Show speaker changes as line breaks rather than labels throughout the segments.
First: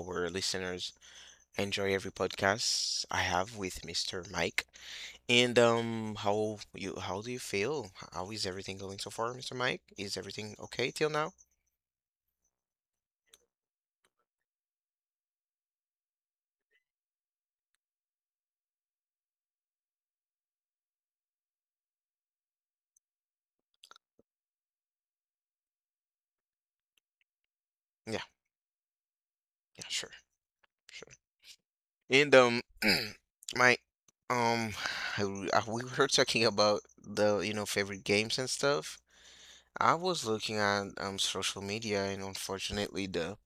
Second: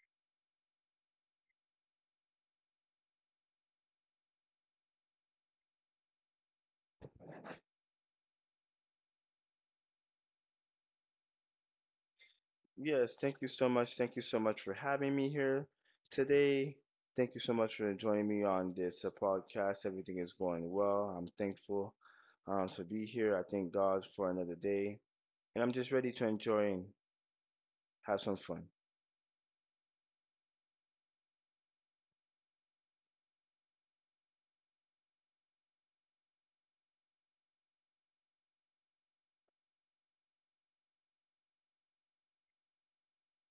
our listeners enjoy every podcast I have with Mr. Mike. And how do you feel? How is everything going so far, Mr. Mike? Is everything okay till now?
Yes, thank you so much. Thank you so much for having me here today. Thank you so much for joining me on this podcast. Everything is going well. I'm thankful to be here. I thank God for another day. And I'm just ready to enjoy and have
Yeah,
some fun.
yeah, sure, sure. And Mike, um, we were talking about the favorite games and stuff. I was looking at social media, and unfortunately, the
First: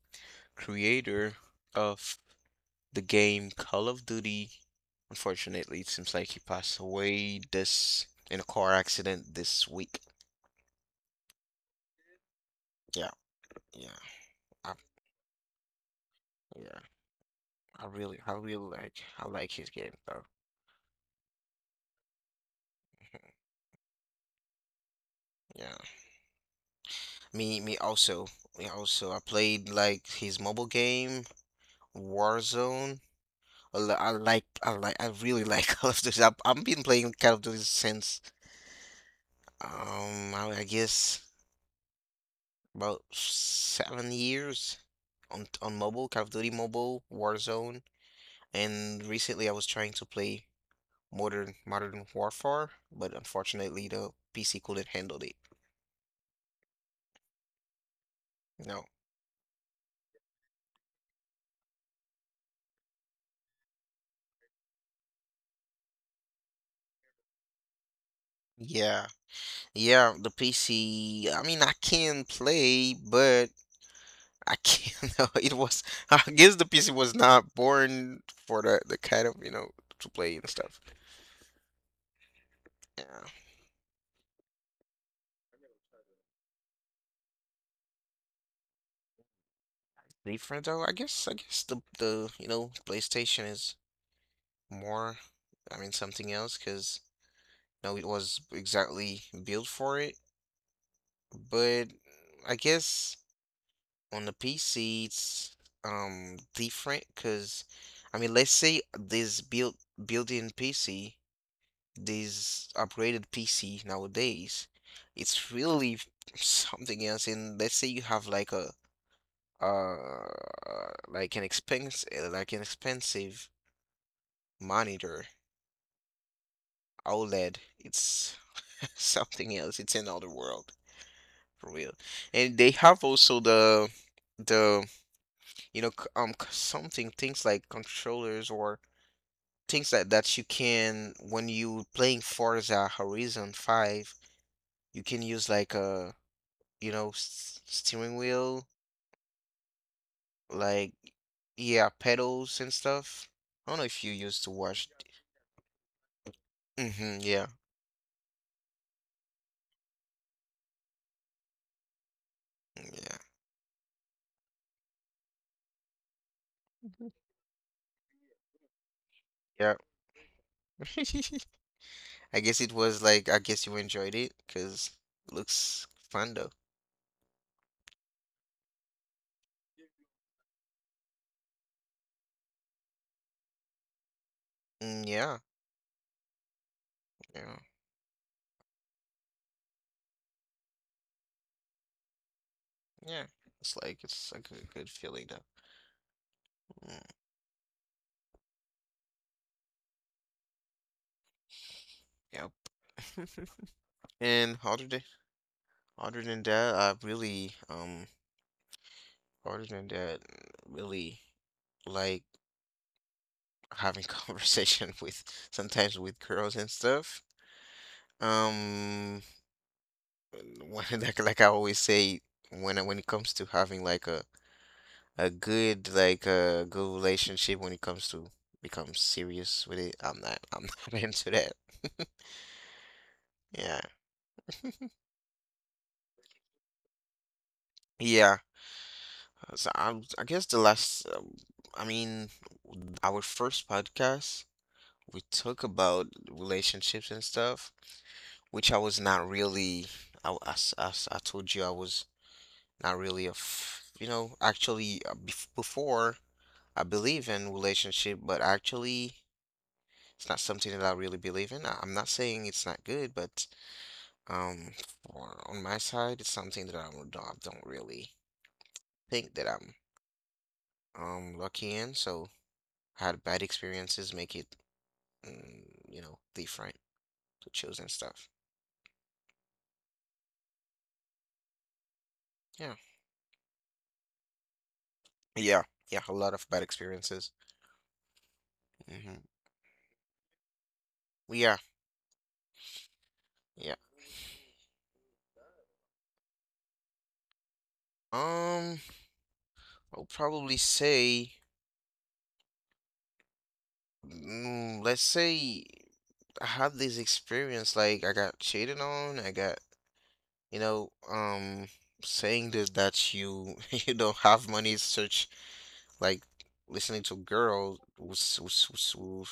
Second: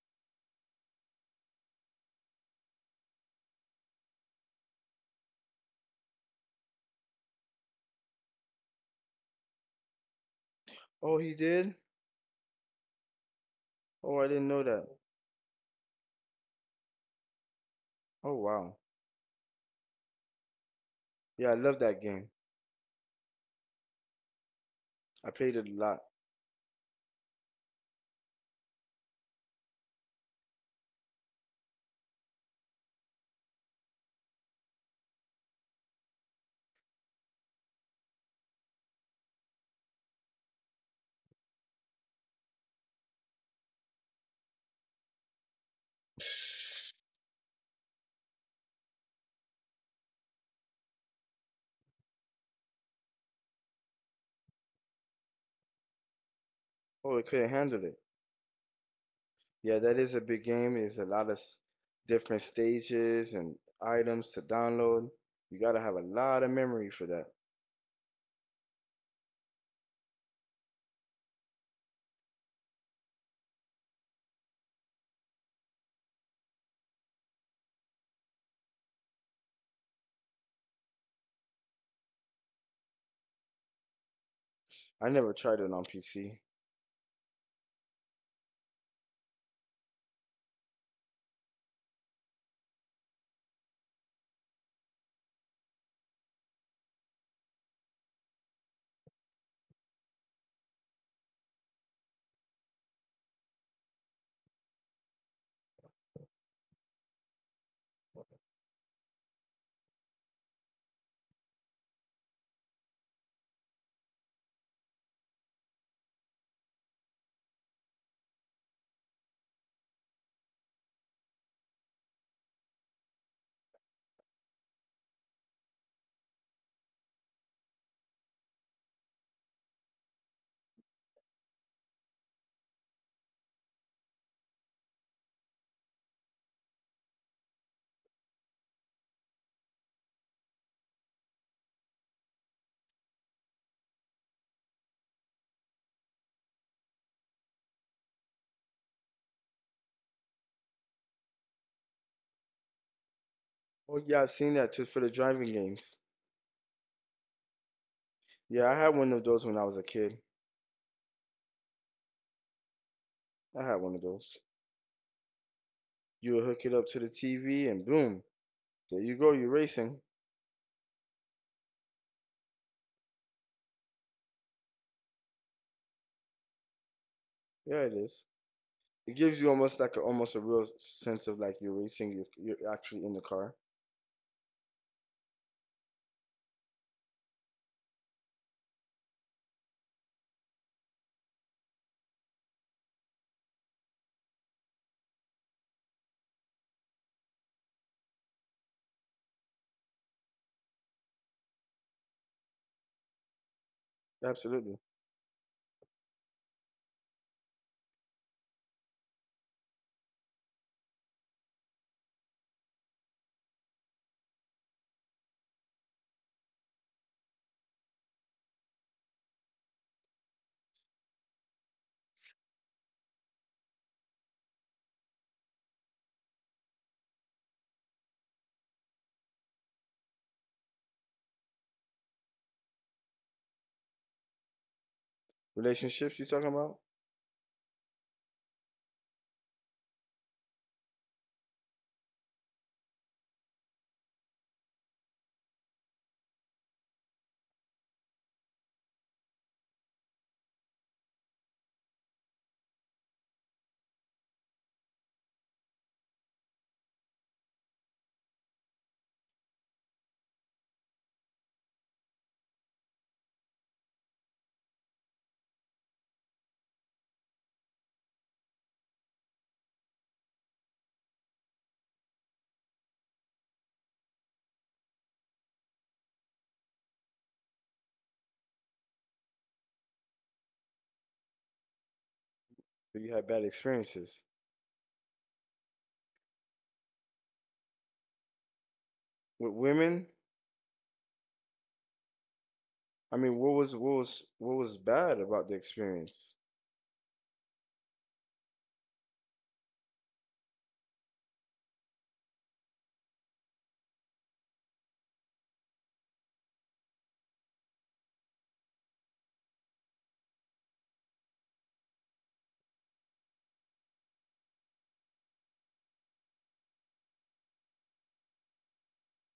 creator of the game Call of Duty. Unfortunately, it seems like he passed away this in a car accident this week.
Oh, he did?
Yeah, yeah,
Oh, I didn't know
I,
that.
yeah. I really, I
Oh,
really
wow.
like, I like his game though.
Yeah, I love that game. I played it
Yeah,
a lot.
me, me also, me also. I played like his mobile game Warzone. I li- I like, I like, I really like Call of Duty. I've been playing Call of Duty since, I guess, about 7 years on mobile, Call of Duty Mobile, Warzone, and recently I was trying to play Modern Warfare, but unfortunately the PC couldn't handle it.
Oh, I couldn't handle it.
No.
Yeah, that is a big game. It's a lot of different stages and items to download. You got to have a lot of memory for that.
Yeah. Yeah, the PC, I mean I can play, but I can't. No, it was. I guess the PC was not born for the kind of, you know, to play and stuff. Yeah.
I never tried it on PC.
Different though, I guess the PlayStation is more, I mean, something else, because no, it was exactly built for it. But I guess on the PC, it's different, because I mean, let's say this built built-in PC, this upgraded PC nowadays, it's really something else. And let's say you have like a uh like an expense like an expensive monitor OLED. It's something else. It's another world for real. And they have also the you know c- c- something things like controllers or things that you can, when you playing Forza Horizon 5, you can use like a you know s steering wheel, like, yeah, pedals and stuff. I don't know
Oh
if you
yeah, I've
used to
seen that too
watch.
for the driving games.
Mm-hmm, yeah.
Yeah, I had one of those when I was a kid. I had one of those. You would hook it up to the TV and boom, there you go, you're
Yeah.
racing.
Yeah. I guess you enjoyed it because looks fun though.
Yeah, it is. It gives you almost a real sense of like you're racing, you're actually in the car.
Mm, yeah, yeah, yeah. It's like a good feeling though. Mm, yep. And
Absolutely.
other than that, other than that, really like having conversation with sometimes with girls and stuff. Um, when I always say, when when it comes to having a good relationship, when it comes to become serious with it, I'm not into that. Yeah.
Relationships you talking about?
Yeah, I guess the last, I mean, our first podcast, we talk about relationships and stuff, which I was not really, as I told you, I was not really a, you know, actually, before, I believe in relationship, but actually, it's not something that I really believe in. I'm not saying it's not good, but um, on my side, it's something that I don't really think that I'm lucky in, so. Had bad experiences, make it, you know, different, to choose stuff. Yeah.
But you had bad experiences
Yeah. Yeah. A lot of bad experiences. Hmm.
with women.
Yeah.
I mean, what was
Yeah.
what was what was bad about the experience?
Um, I'll probably say, let's say I had this experience, like I got cheated on, you know, saying that you you don't have money is such. Like, listening to girls who's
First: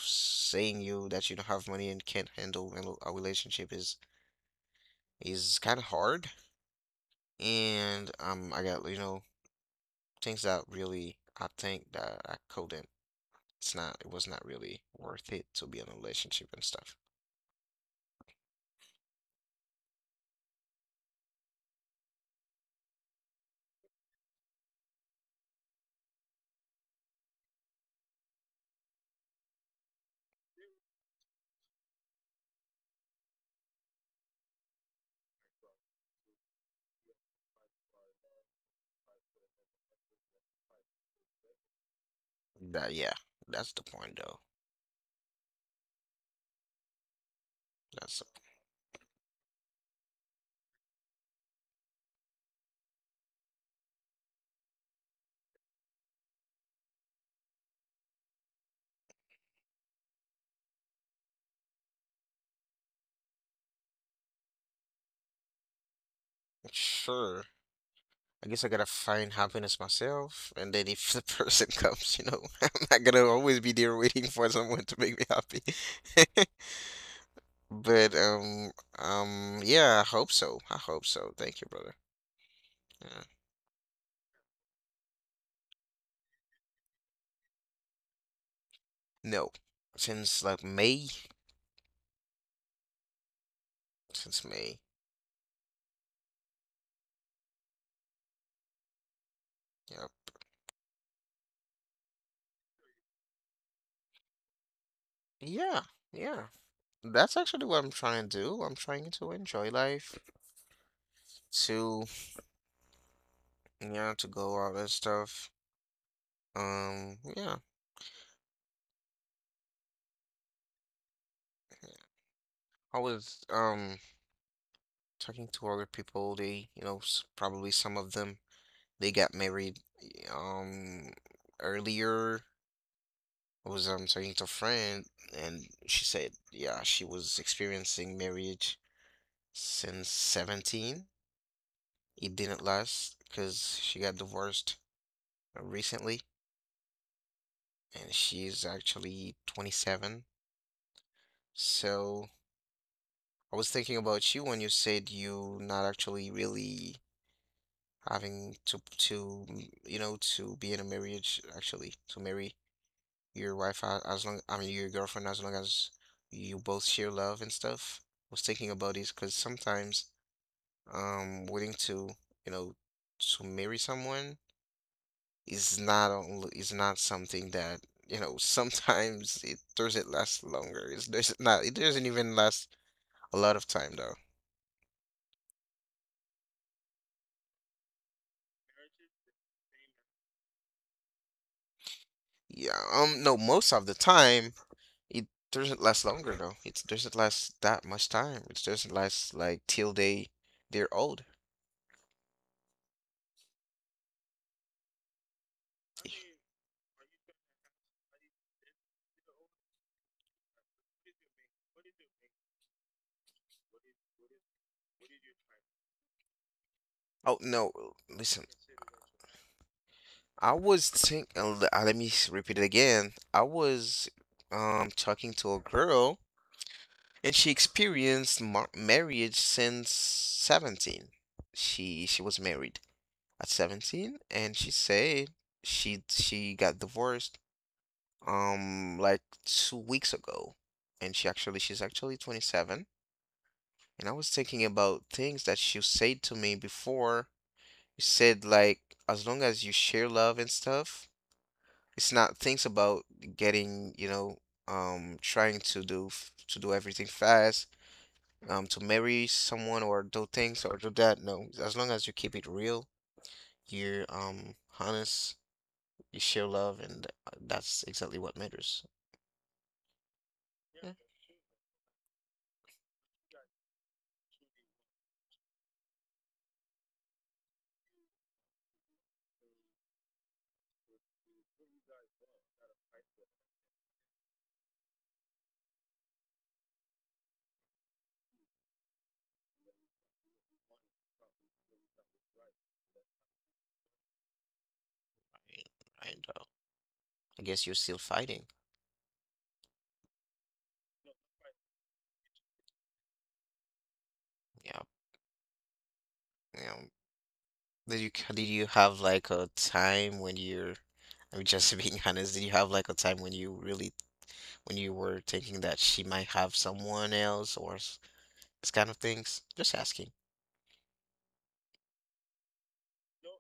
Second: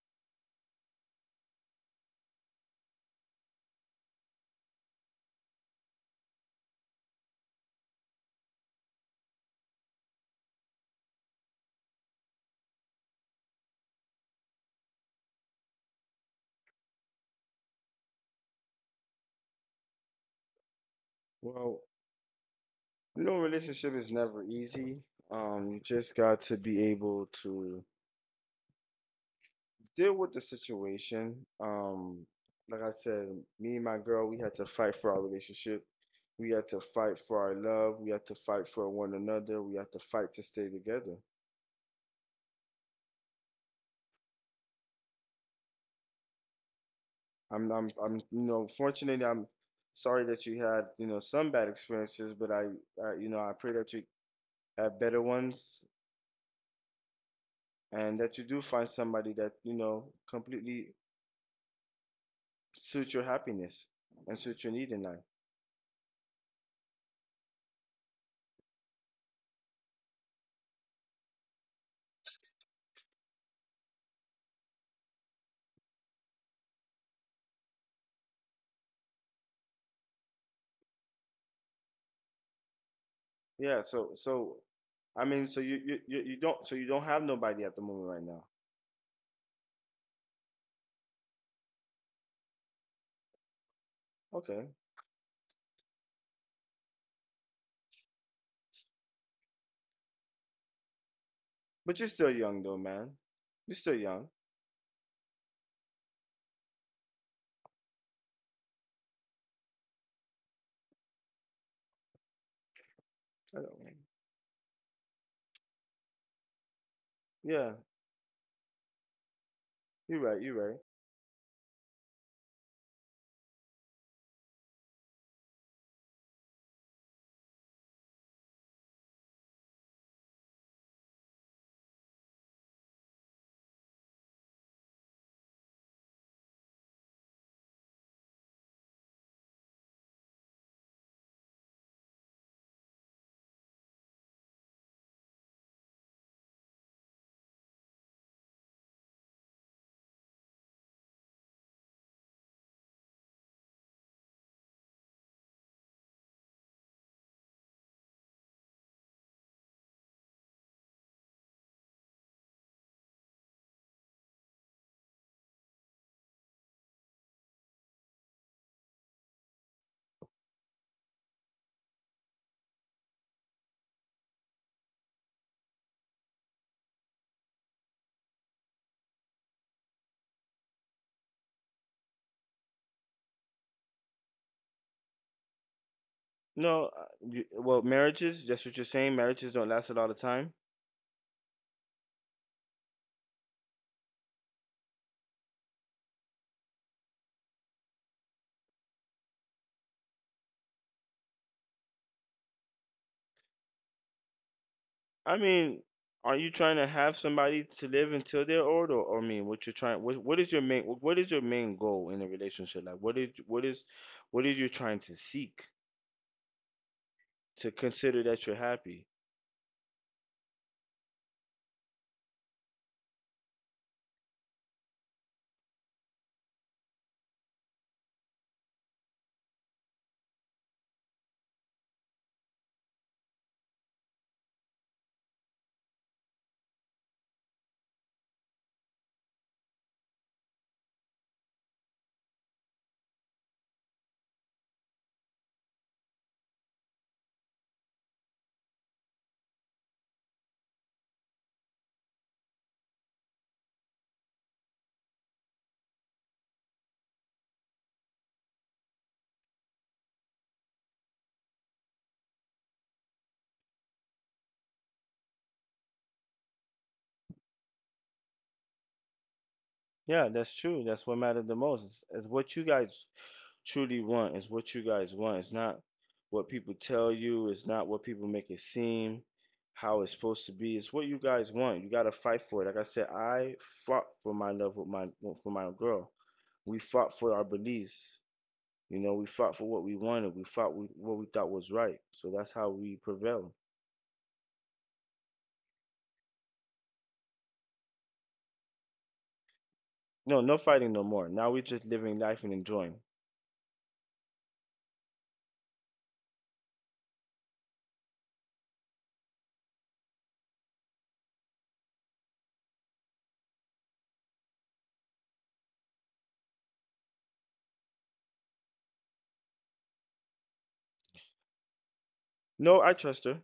saying you that you don't have money and can't handle a relationship is kind of hard. And I got, you know, things that really I think that I couldn't. It's not. It was not really worth it to be in a relationship and stuff.
Well, relationship is never easy. You just got to be able to deal with the situation. Like I said, me and my girl, we had to fight for our relationship. We had to fight for our love. We had to fight for one another. We had to fight to stay together.
That yeah, that's the point though.
I'm, I'm,
That's
I'm,
the
fortunately, I'm sorry that you had, some bad experiences, but I pray that you have better ones and that you do find somebody that, completely suit your happiness and suit your need in life.
point. Sure. I guess I gotta find happiness myself, and then if the person comes, I'm not gonna always be there waiting for someone to make me happy. But yeah, I hope so. I hope so. Thank you, brother. Yeah.
Yeah. So, I mean, so you don't have nobody at the moment right now.
No. Since like May, since
Okay,
May. Yeah.
but you're still young though, man. You're still young.
Yeah. Yeah. That's actually what I'm trying to do. I'm trying to enjoy life, to,
I don't.
yeah, to go out and stuff. Yeah,
Yeah, you're right. You're right.
I was talking to other people. They, you know, probably some of them they got married um earlier. I was talking to a friend, and she said, yeah, she was experiencing marriage since 17. It didn't last because she got divorced recently, and she's actually 27. So I was thinking about you when you said you not actually really having to you know, to be in a marriage, actually to marry your wife, as long, I mean your girlfriend, as long as you both share love and stuff. I was thinking about this because sometimes waiting to, you know, to marry someone is not only, is not something that, you know, sometimes it doesn't last longer. It's, there's not it doesn't even last a lot of time though.
No, well, marriages. That's what you're saying. Marriages don't last a lot of time.
Yeah, no, most of the time it doesn't last longer though. It doesn't last that much time. It doesn't last like till they're old.
I mean, are you trying to have somebody to live until they're old, or I mean, what you're trying? What is your main? What is your main goal in a relationship? Like, what are you trying to seek?
Oh
To
no,
consider that
listen.
you're happy.
I was think le- let me repeat it again. I was talking to a girl and she experienced marriage since 17. She was married at 17, and she said she got divorced like 2 weeks ago, and she's actually 27. And I was thinking about things that she said to me before. She said, like, as long as you share love and stuff, it's not things about getting, you know, trying, to do everything fast, to marry someone, or do things, or do that. No, as long as you keep it real, you're honest, you share love, and that's exactly what matters.
Yeah, that's true.
Yeah,
That's what mattered the most, is what you guys truly want, is what you guys want. It's not what people tell you. It's not what people make it seem. How it's supposed to be. It's what you guys want. You gotta fight for it. Like I said, I fought for my love with my for my girl. We fought for our beliefs. You know, we fought for what we wanted. We fought with what we thought was right. So that's how we prevailed.
I mean, I know. I guess you're still fighting.
No, no fighting no more. Now we're just living life and enjoying.
Yeah. You know, did you have like a time when you're, I'm just being honest, did you have like a time when you really, when you were thinking that she might have someone else or this kind of things? Just asking.
No, I trust her.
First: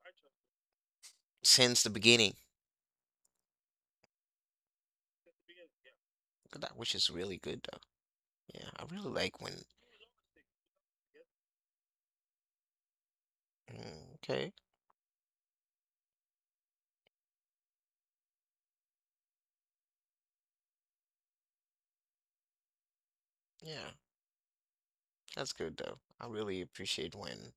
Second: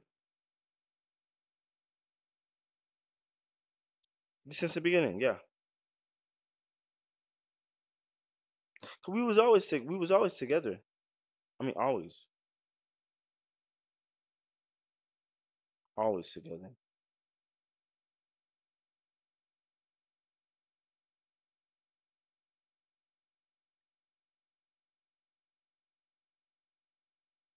Since the beginning,
Since the beginning, yeah.
that which is really good though. Yeah, I really
'Cause
like when.
we was always together. I mean, always,
Mm, okay.
always together.
Yeah, that's good though. I really appreciate when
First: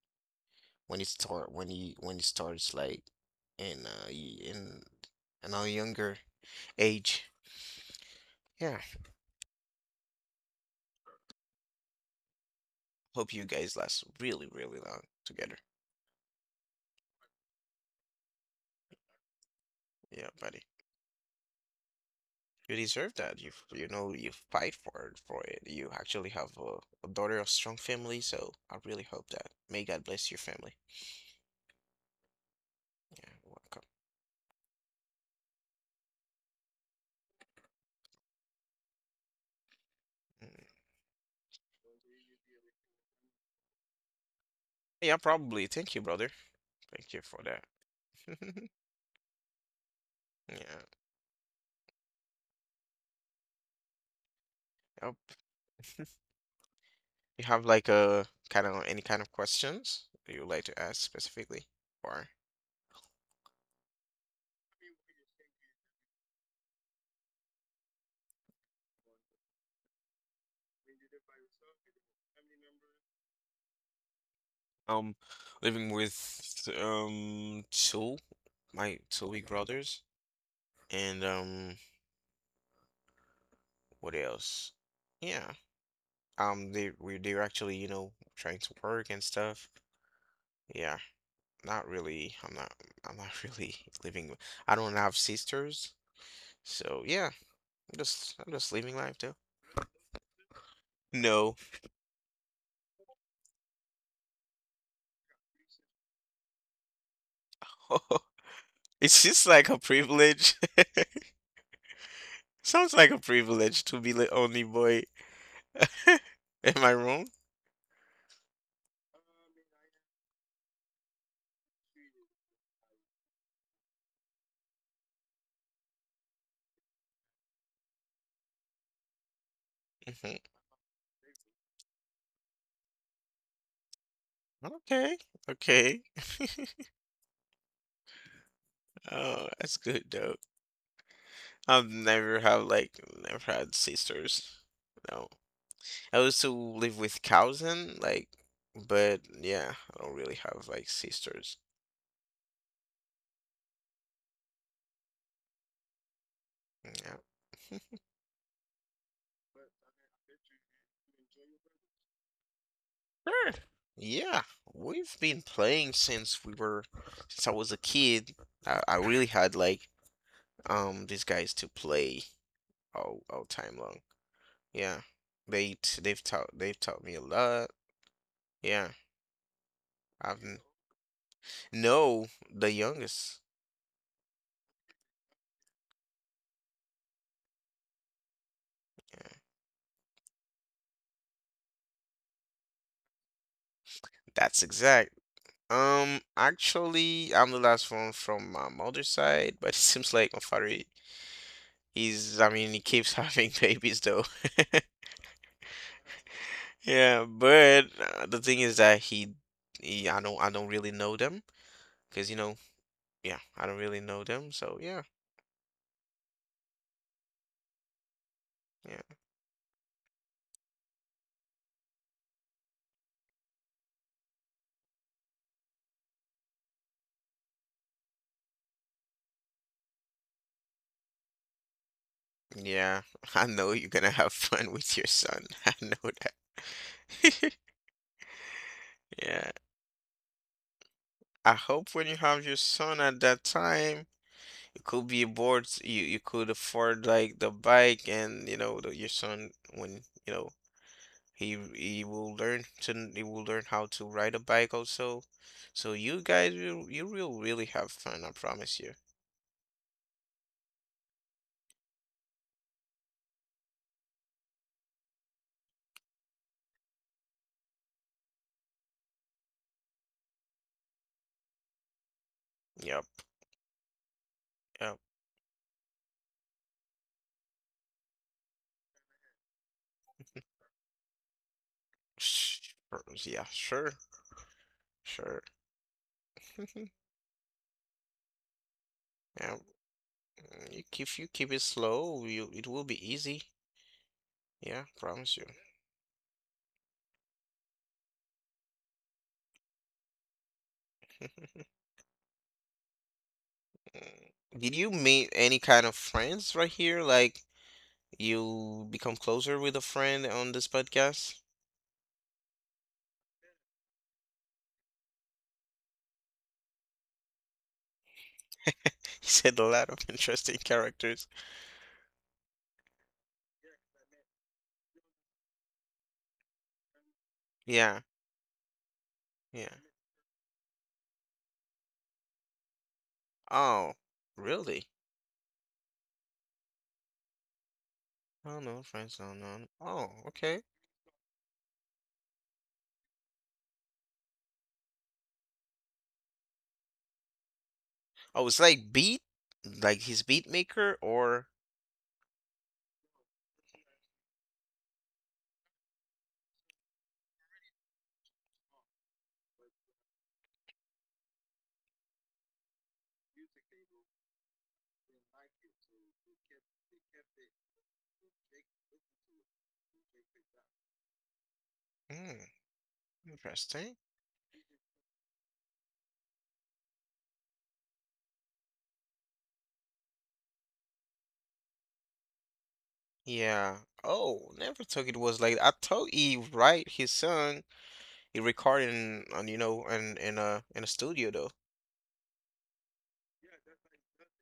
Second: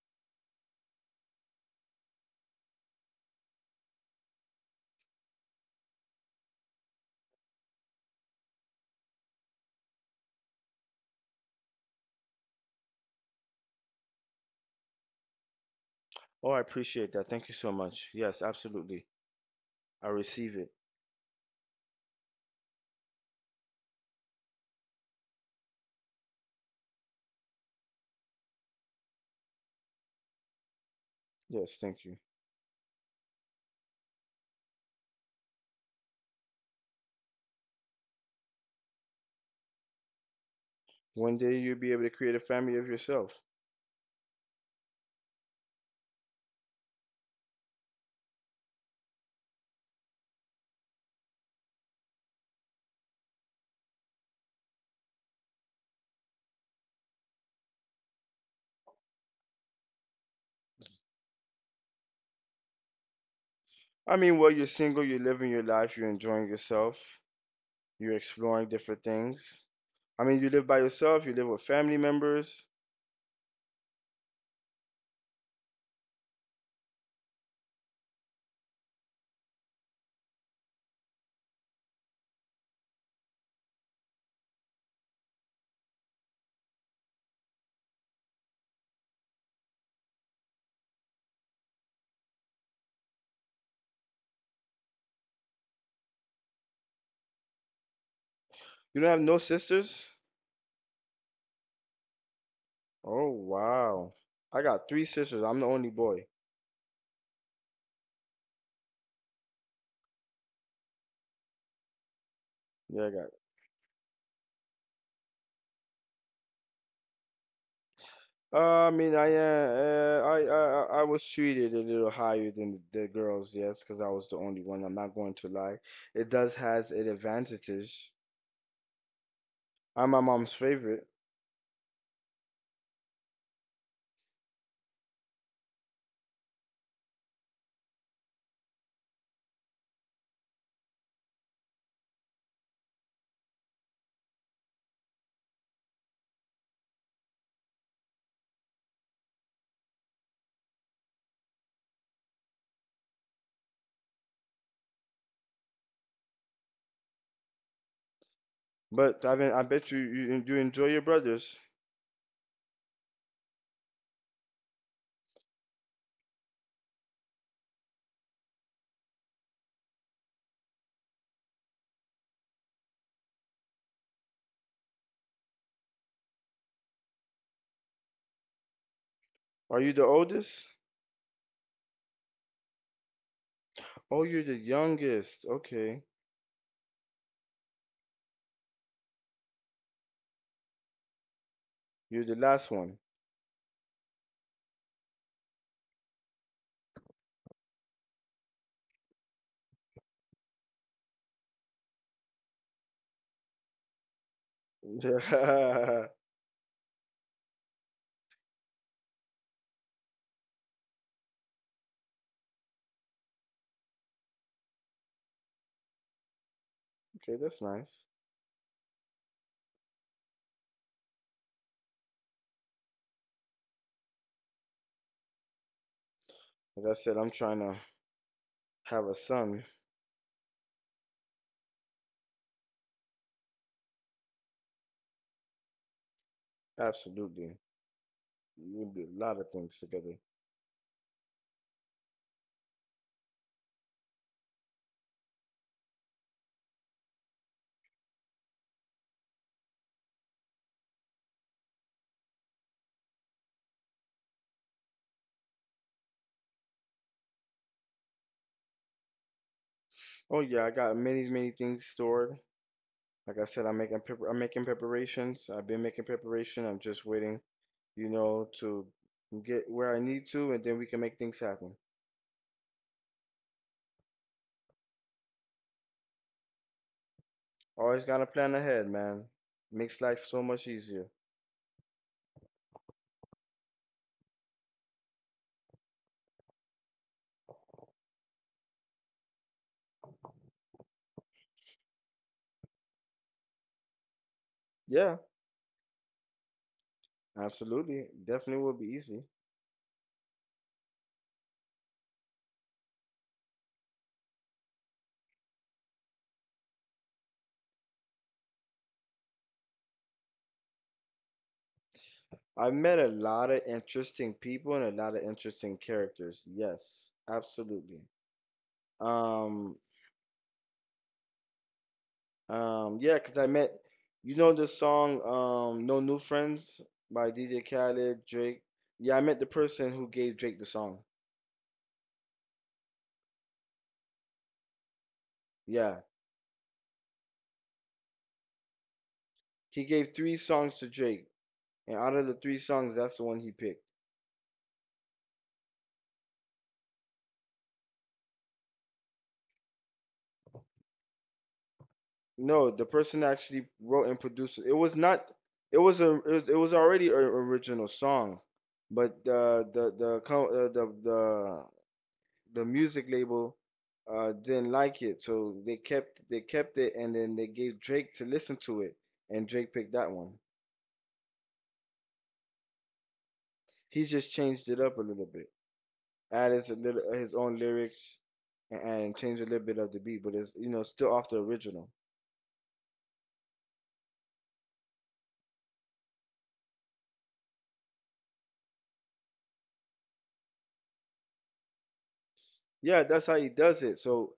when it start when you when it starts, like in a younger age. Yeah. Hope you guys last really, really long together.
Oh, I appreciate that. Thank you so much. Yes, absolutely. I
Yeah,
receive
buddy.
it.
You deserve that. You, you know, you fight for it, for it. You actually have a daughter of strong family, so I really hope that. May God bless your family.
Yes, thank you.
Yeah, welcome. Mm.
One day you'll be able to create a family of yourself.
Yeah, probably. Thank you, brother. Thank you for that. Yeah. Yep. You have like a kind of any kind of questions that you would like to ask specifically, or
I mean, well, you're single, you're living your life, you're enjoying yourself, you're exploring different things. I mean, you live by yourself, you live with family members.
Um, living with my two big brothers, and what else? Yeah, they are actually, you know, trying to work and stuff. Yeah, not really. I'm not. really living. I don't have sisters, so yeah, I'm just living
You don't
life
have
too.
no sisters?
No,
Oh, wow. I got three sisters. I'm the only boy.
it's just like a privilege. Sounds
Yeah,
like a privilege to be the only boy. Am I wrong?
I mean, I was treated a little higher than the girls, yes, because I was the only one. I'm not going to lie. It does has its advantages. I'm my
Mhm.
mom's favorite,
Okay. Okay. Oh, that's good though. I've never have like never had sisters. No. I also live with cousin, like, but yeah, I don't really have like sisters. Yeah.
but I mean, I bet you enjoy your brothers.
Sure. Yeah, we've been playing since we were since I was a kid. I really had like these guys to play all time long. Yeah, they've taught me a lot. Yeah,
Are you the
I've n-
oldest?
no the youngest.
Oh, you're the youngest. Okay, you're the last one.
That's exact. Actually, I'm the last one from my mother's side, but it seems like my father, he's I mean, he keeps having babies though. Yeah, but the thing is that he, I don't really know them, because, you know, yeah, I don't really know them, so yeah,
Okay, that's nice.
yeah,
Like I said, I'm trying to have a son.
yeah. I know you're gonna have fun with your son. I know that.
Absolutely, we'll do a lot of
Yeah,
things together.
I hope when you have your son at that time, you could be aboard, you could afford like the bike, and you know the, your son, when, you know, he will learn how to ride a bike also, so you guys will, you will really have fun. I promise you.
Oh yeah, I got many, many things stored. Like I said, I'm making preparations. I've been making preparation. I'm just waiting, to get where I need to, and then we can make things happen.
Yep. Yep.
Always gotta plan ahead, man. Makes life so much easier.
Yeah, sure. Sure. Yeah. If you keep it slow, you it will be easy. Yeah,
Yeah,
promise you.
absolutely. Definitely will be easy.
Did you meet any kind of friends right here? Like, you become closer with a friend on this podcast?
I've met a lot of interesting people and a lot of interesting characters. Yes, absolutely.
He said a
Um,
lot of interesting characters.
Yeah, cause I met, the song "No New Friends" by DJ
Yeah,
Khaled, Drake. Yeah, I met the
yeah.
person who gave Drake the song.
Oh, really?
Yeah,
Oh no, friends, no, no. no.
he
Oh,
gave three
okay.
songs to Drake, and out of the three songs, that's the one he picked.
Oh, it's like beat, like his beat maker, or
No, the person actually wrote and produced it. It was not. It was a. It was already an original song, but the co- the music label didn't like it, so they kept it, and then they gave Drake to listen to it, and Drake picked that one.
Mm, interesting.
He just changed it up a little bit, added a little his own lyrics, and changed a little bit of the beat, but it's still off the original.
Yeah. Oh, never thought it was like I told Eve, right? His son, he recorded in, on, in a studio though.
Yeah, that's how he does it. So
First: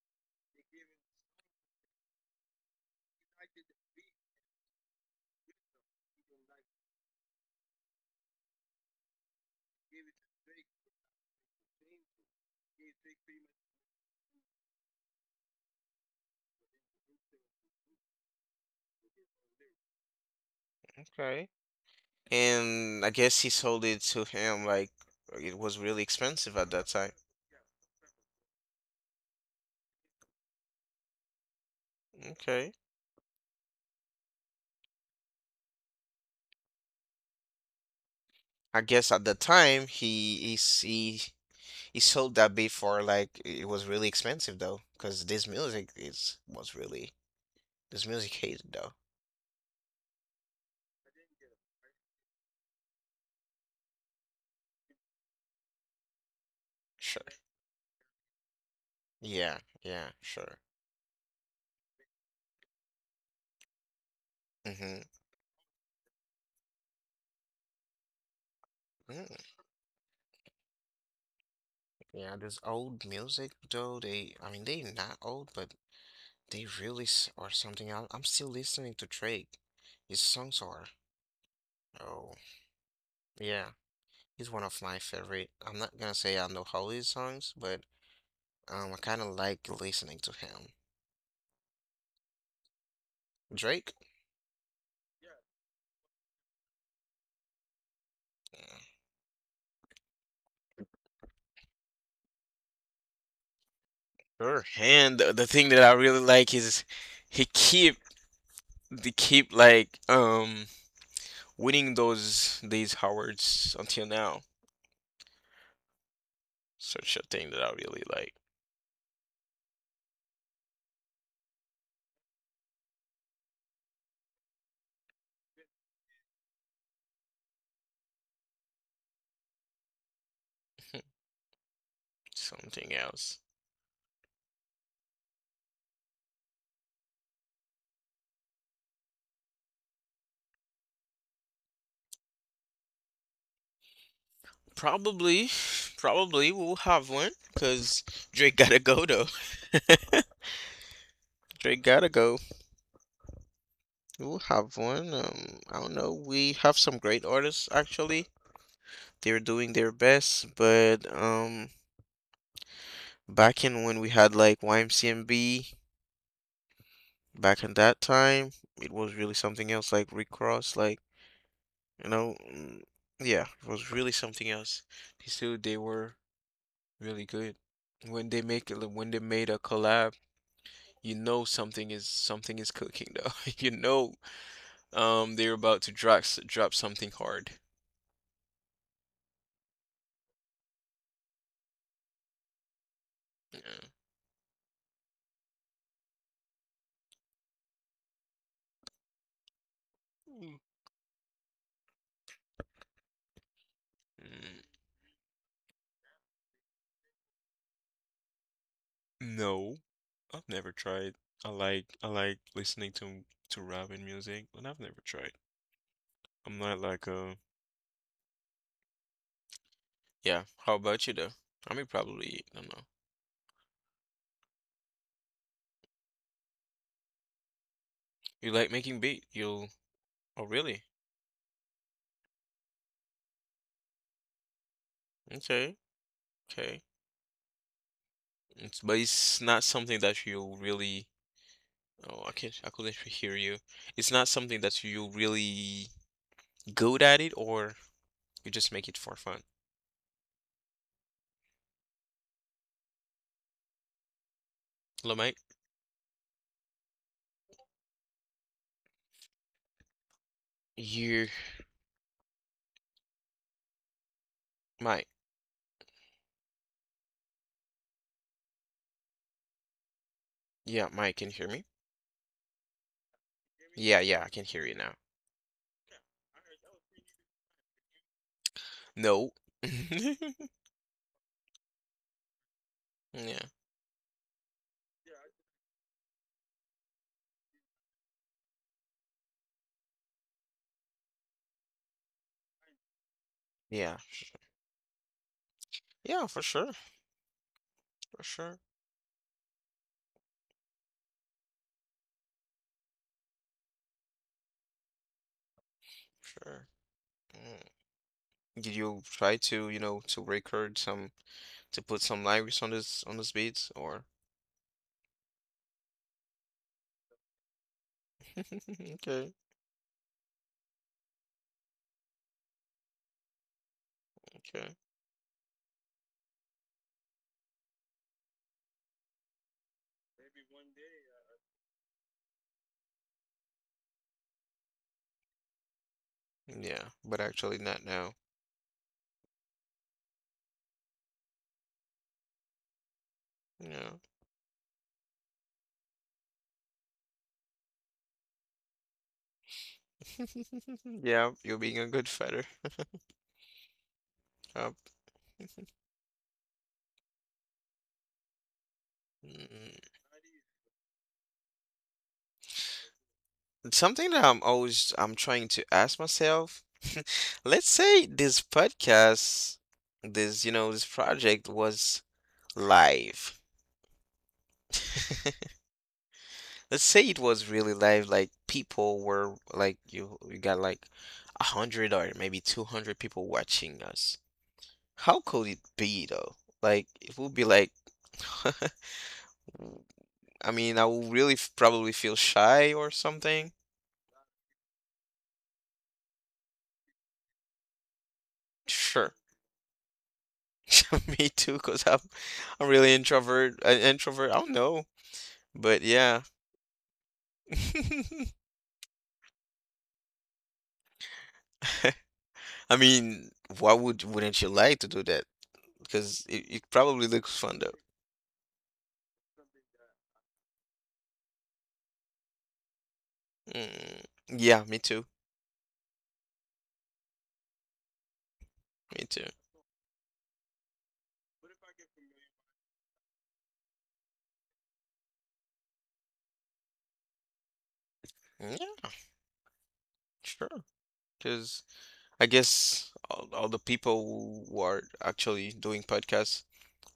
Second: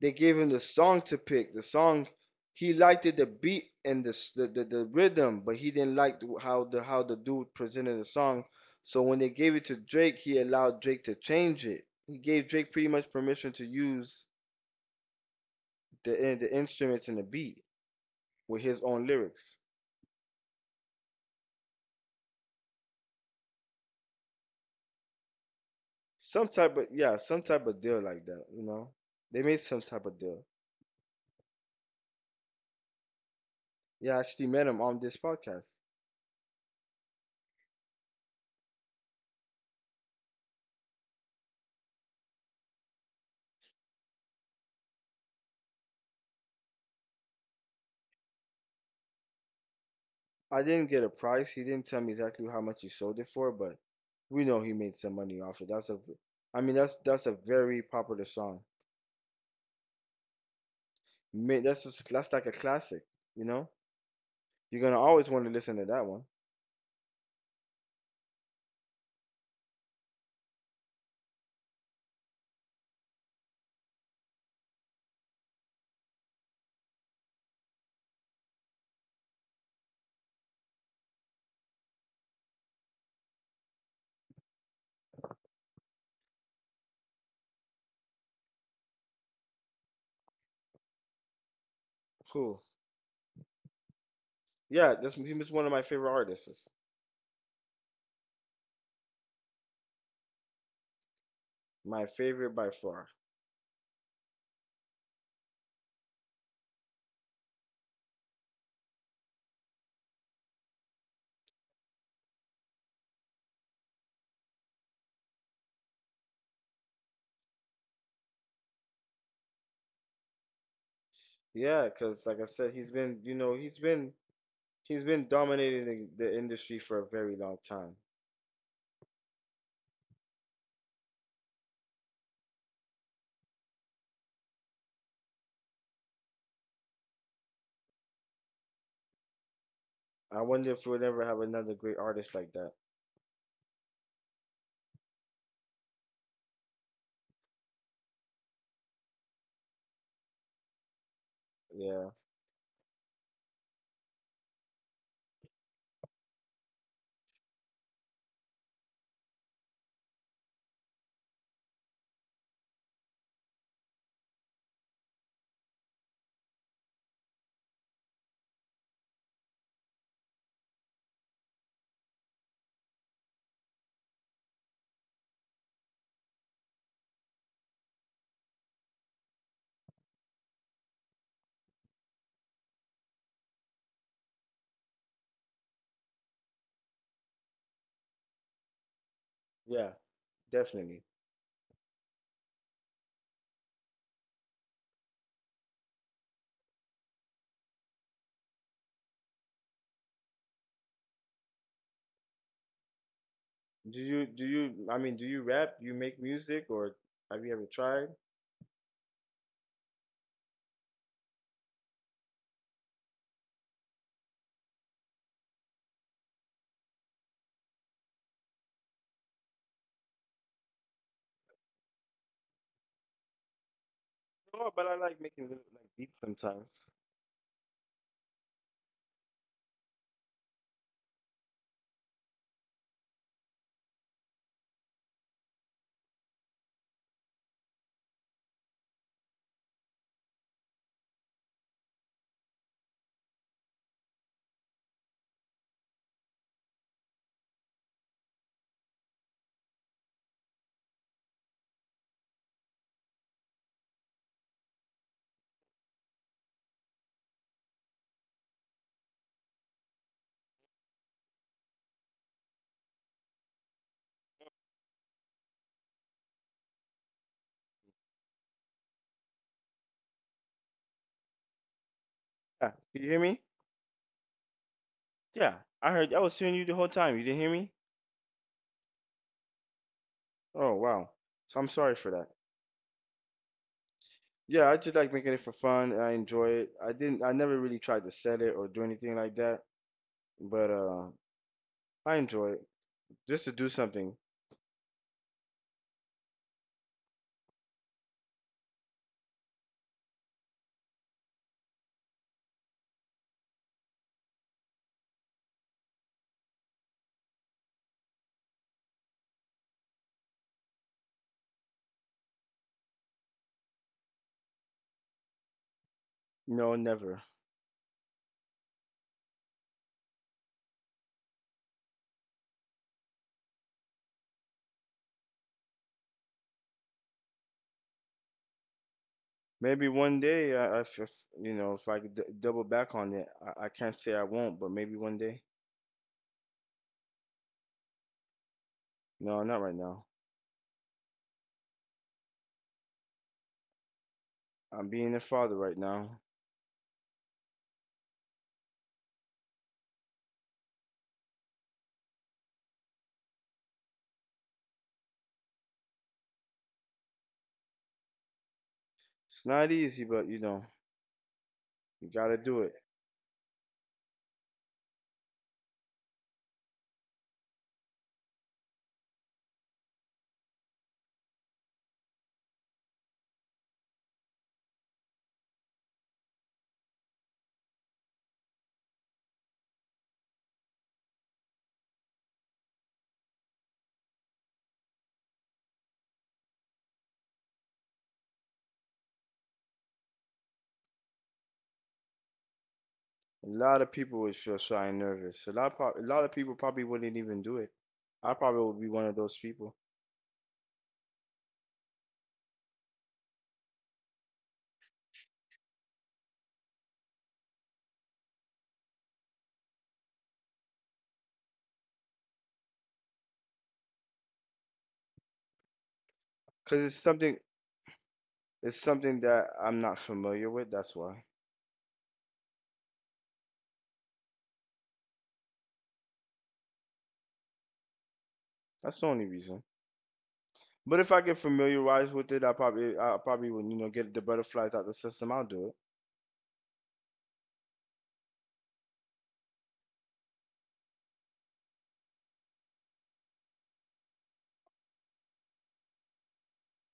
they gave him the song to pick. The song he liked it, the beat and the rhythm, but he didn't like how the dude presented the song. So when they gave it to Drake, he allowed Drake to change it. He gave Drake pretty much permission to use the instruments and the beat with his own lyrics.
Okay. And I guess he sold it to him like it was really expensive at that time.
Some type of deal like that. They made some type of deal.
Okay.
Yeah, I actually met him on this podcast.
I guess at the time he sold that beat for like it was really expensive though, because this music is was really this music hated though.
I didn't get a price. He didn't tell me exactly how much he sold it for, but we know he made some money off it. I mean, that's
Sure.
that's a very popular song.
Yeah, yeah, sure.
That's like a classic. You know, you're gonna
hmm
always want to listen to that one.
Mm, yeah, this old music though, they, I mean, they not old, but they really s- are something else. I'm still listening to Drake. His songs are, oh, yeah, he's one of my favorite. I'm not gonna say I know all his songs, but I kind of like listening to him.
Cool.
Drake?
Yeah, that's he was one of my favorite artists.
Yeah.
My favorite by far.
Sure. And the thing that I really like is he keep they keep like winning those these awards until now. Such a thing that I really like.
Yeah, because like I said, he's been, you know, he's been dominating the industry for a very long time.
Something else.
I wonder if we'll ever have another great artist like that.
Probably, probably we'll have one because Drake gotta go though. Drake
Yeah,
gotta go. We'll have one. I don't know. We have some great artists actually. They're doing their best, but back in when we had like YMCMB, back in that time, it was really something else. Like Rick Ross, like you know, mm, yeah, it was really something else. These two, they were really good. When they made a collab, you know something is cooking though. You know, they're about to drop something hard.
yeah, definitely.
Yeah. Mm.
Do you do
Mm,
you I mean do you rap? Do you make music or have you ever tried?
no, I've never tried. I like listening to rap and music, but I've never tried. I'm not like yeah. How about you though? I mean, probably I don't know.
No, but I like making little like beats sometimes.
You like making beat? You'll oh really? Okay, okay. It's, but it's not something that you really oh, I can not I couldn't hear you. It's not something that you really good at it, or you just make it for fun. Hello, Mike. You, Mike. Yeah, Mike, can you hear me?
Yeah. Can you hear me?
Yeah, yeah, I can hear you now.
Yeah. I was hearing you the whole time. You didn't hear me?
No.
Oh wow. So I'm sorry for that.
Yeah,
Yeah, I just like making it for fun and I enjoy it. I never really tried to sell it or do anything like that. But I enjoy it. Just to do
yeah,
something.
yeah, for sure, sure. Mm. Did you try to, you know, to record some, to put some lyrics on this beats, or?
No, never.
Okay, okay.
Maybe one day I f- if, you know, if I could d double back on it, I can't say I won't, but maybe one day.
Yeah, but actually not now.
No, not right now.
Yeah.
I'm being a father right now.
Yeah, you're being a good fighter. Yup.
It's not
Mm,
easy, but you gotta do it.
something that I'm always I'm trying to ask myself. Let's say this podcast, this, you know, this project was live. Let's say it was really live, like people were like you got like a hundred or maybe 200 people watching us. How could it be though? Like it would be like I mean, I will really f- probably feel shy or something.
A lot of people would feel shy and nervous. A lot of people probably wouldn't even do it. I probably would be one
Sure.
of those people
Me too, because I'm really introvert, an introvert. I don't know, but yeah. I mean, why would wouldn't you like to do that? Because it
because
probably looks fun though.
it's something that I'm not familiar with. That's why.
Mm, yeah, me too.
That's
Me
the
too.
only reason. But if I get familiarized with it, I probably would, get the butterflies out the system. I'll do it.
Yeah, sure. Because I guess all the people who are actually doing podcasts,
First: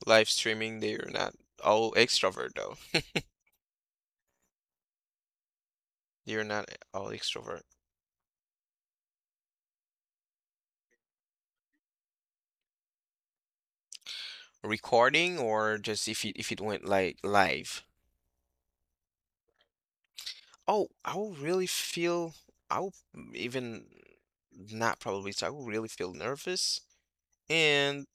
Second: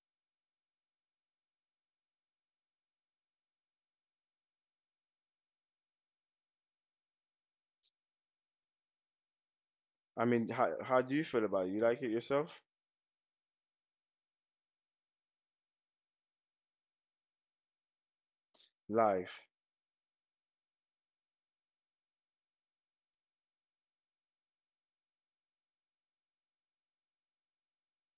live streaming, they're not all extrovert though. They're not all extrovert.
I mean, how do you feel about it? You like it yourself?
Recording or just if it went like live?
Live.
Oh, I will really feel I will even not probably so I will really feel nervous and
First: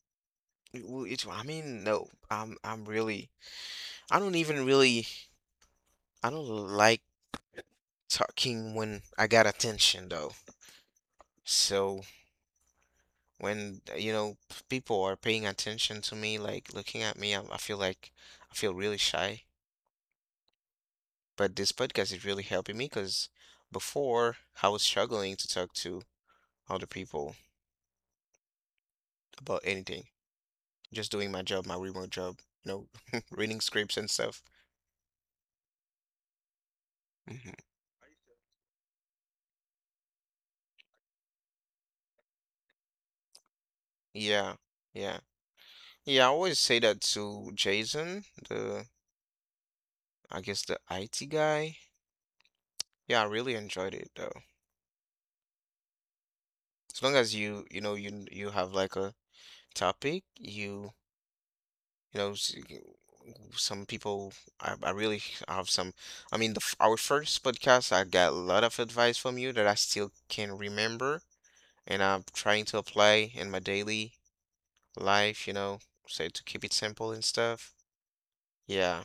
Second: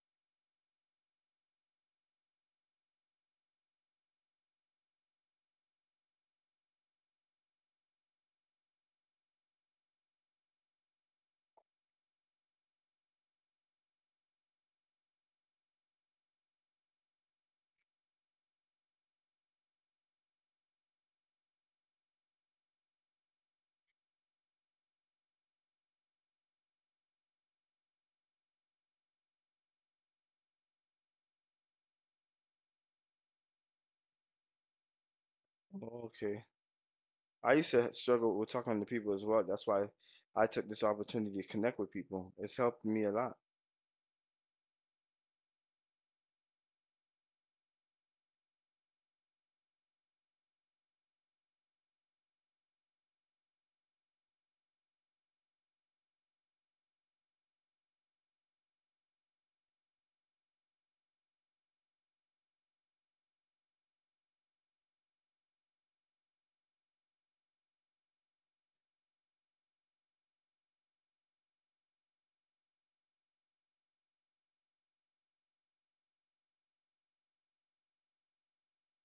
it will it I mean no I'm really I don't even really I don't like talking when I got attention though so when you know people are paying attention to me like looking at me I feel like I feel really shy. But this podcast is really helping me because before I was struggling to talk to other people about anything, just doing my job, my remote job, you know, reading scripts and stuff.
Okay. I
Hmm.
used to struggle with talking to people as well. That's why I took this opportunity to connect with people. It's helped me a lot.
Yeah, yeah, yeah. I always say that to Jason, the I guess the IT guy. Yeah, I really enjoyed it though. As long as you, you know, you have like a topic, you know, s- some people, I really have some. I mean, our first podcast, I got a lot of advice from you that I still can remember, and I'm trying to apply in my daily life. You know, so to keep it simple and stuff. Yeah,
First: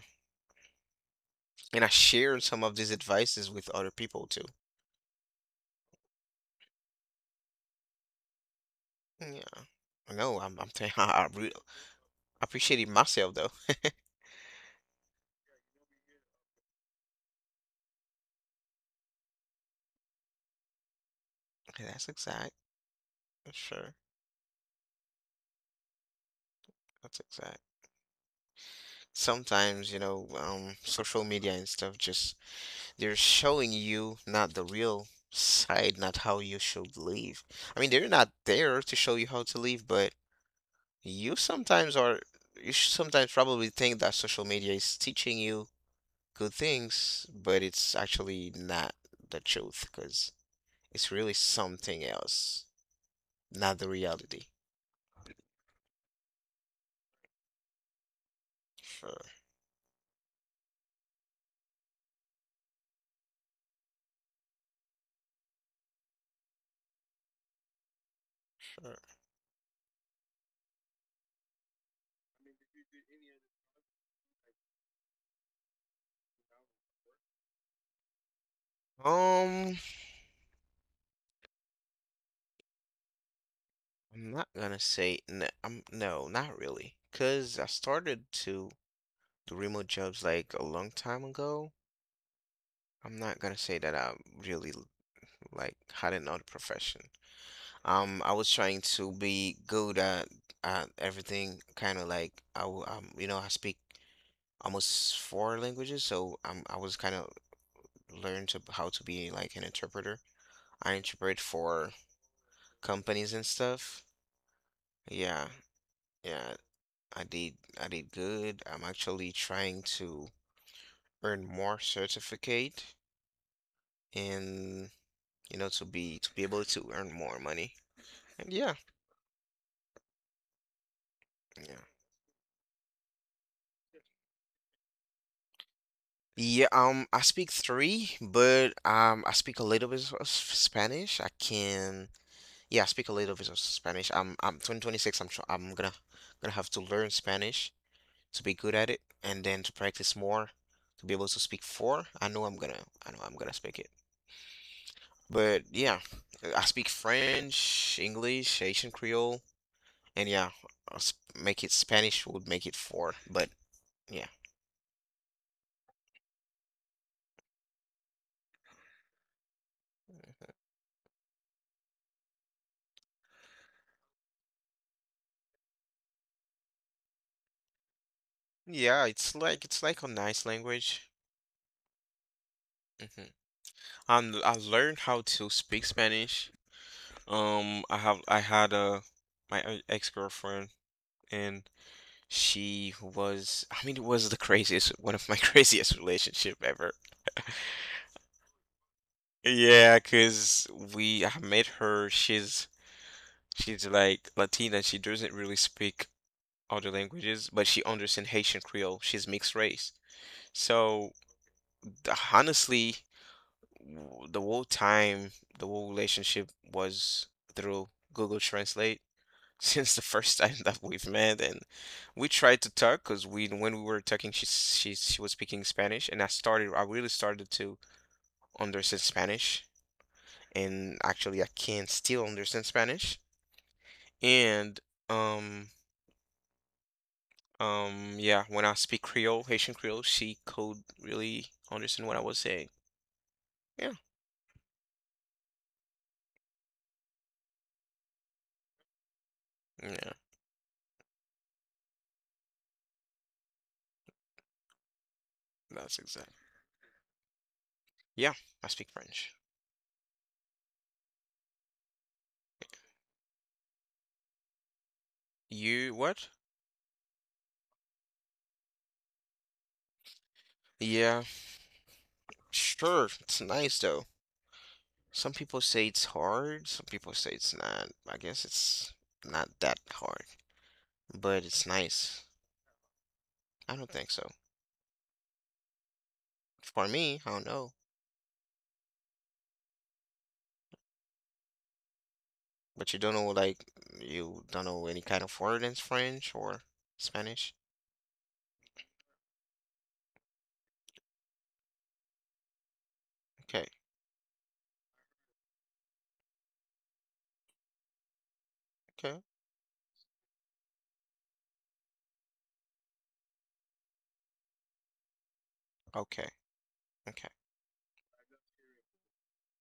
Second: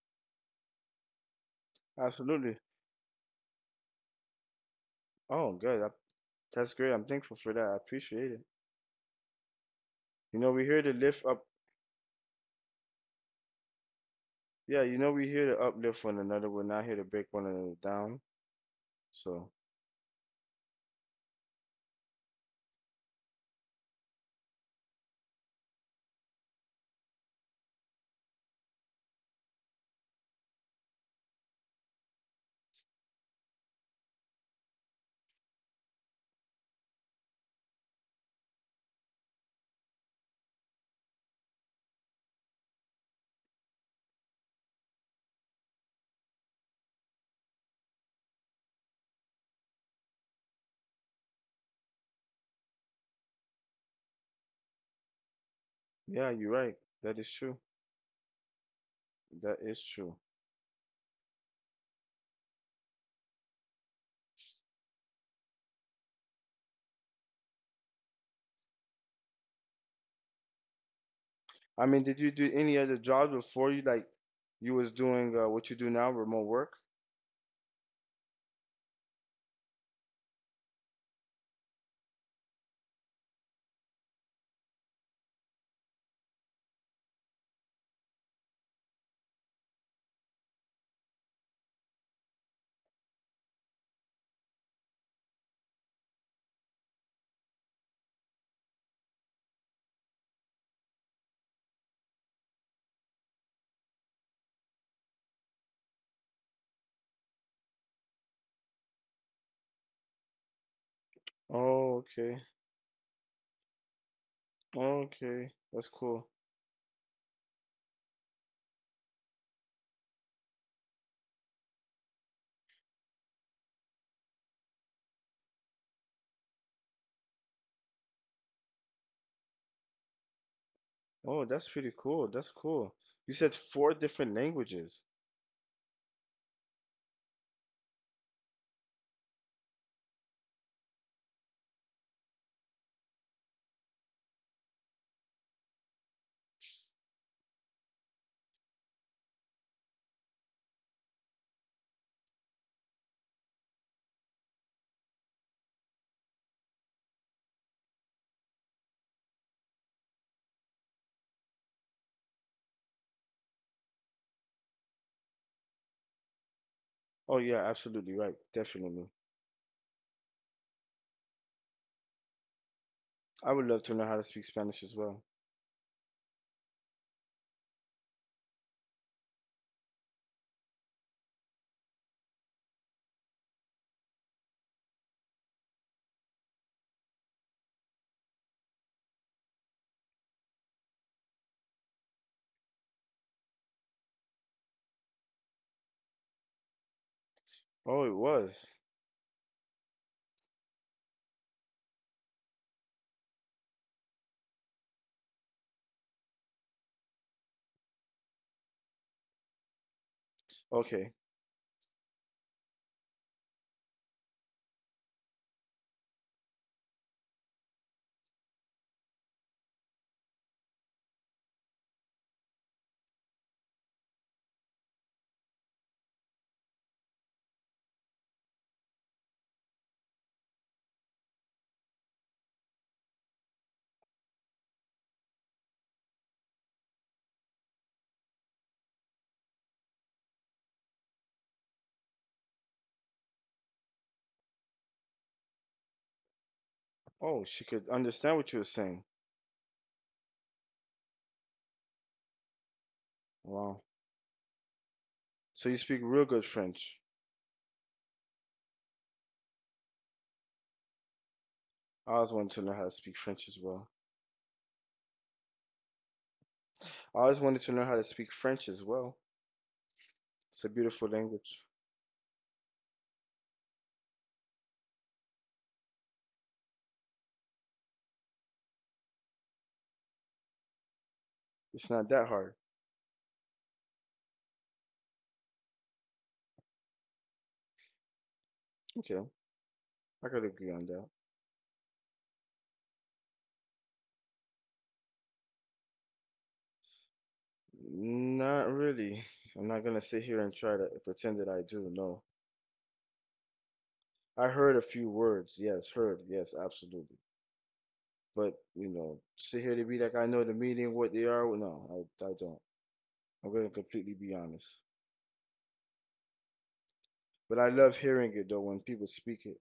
and I shared
Absolutely.
some of these advices with other people too.
Oh, good. That's great. I'm thankful for that. I appreciate it.
Yeah, I know.
You know,
I'm
we're here to
I
lift
re-
up.
appreciated myself though.
Yeah, we're here to uplift one another. We're not here to break one another down. So,
Okay, that's exact. Sure, that's exact. Sometimes, you know, social media and stuff just they're showing you not the real side, not how you should live. I mean, they're not there to show you how to live, but you sometimes are, you sh- sometimes probably think that social media is teaching you good things, but it's actually not the truth because it's really something else, not the reality.
yeah, you're right. That is true.
Sure,
That is true.
sure.
I mean, did you do any other jobs before you like you was doing what you do now, remote work?
Um, I'm not gonna say no, no, not really, because I started to remote jobs like a long time ago. I'm not gonna say that I really like had another profession. I was trying to be good at everything, kind of like you know, I speak almost four languages, so I was kind of learned to how to be like an interpreter. I interpret for
Oh, okay.
companies and stuff. Yeah,
Okay. That's cool.
yeah, I did I did good. I'm actually trying to earn more certificate in you know, to be able to earn more money. And yeah,
Oh, that's
yeah.
pretty cool. That's cool. You said four different languages.
Yeah, I speak three, but I speak a little bit of Spanish. Yeah, I speak a little bit of Spanish. I'm 2026. I'm, tr- I'm gonna, gonna have to learn Spanish to be good at it, and then to practice more to be able to speak four. I know I'm gonna speak it. But yeah, I speak French, English, Haitian Creole, and yeah, I'll s- make it Spanish would make it four. But yeah,
Oh, yeah, absolutely right. Definitely. I would love to know how to speak Spanish as well.
yeah, it's like a nice language. Hmm. And I learned how to speak Spanish. I had a my ex-girlfriend and she was I mean it was the craziest one of my craziest relationship ever.
Oh, it was.
Yeah, 'cause we I met her. She's like Latina. She doesn't really speak other languages, but she understands Haitian Creole. She's mixed race. So
Okay.
honestly, the whole time, the whole relationship was through Google Translate since the first time that we've met, and we tried to talk because we when we were talking, she was speaking Spanish, and I really started to understand Spanish, and actually I can still understand Spanish, and um. Yeah, when I speak Creole, Haitian Creole, she could really understand what I was saying. Yeah,
Oh, she could understand what you were saying.
yeah,
Wow. So you
that's
speak real
exact.
good French.
Yeah, I speak French.
I always wanted to know how to speak French as well.
You what?
I always wanted to know how to speak French as well. It's a beautiful
Yeah,
language.
sure. It's nice though. Some people say it's hard, some people say it's not. I guess it's not that hard, but it's
It's not
nice.
that hard.
I don't think so. For me, I don't know.
Okay. I could agree on that.
But you don't know, like, you don't know any kind of word in French or Spanish?
Not really. I'm not gonna sit here and try to pretend that I do. No.
Okay,
I heard a few words. Yes, heard. Yes, absolutely. But
okay,
sit here to be like I know the meaning, what they are. Well, no, I don't. I'm gonna completely be honest.
okay, okay.
But I love hearing it though when people speak it,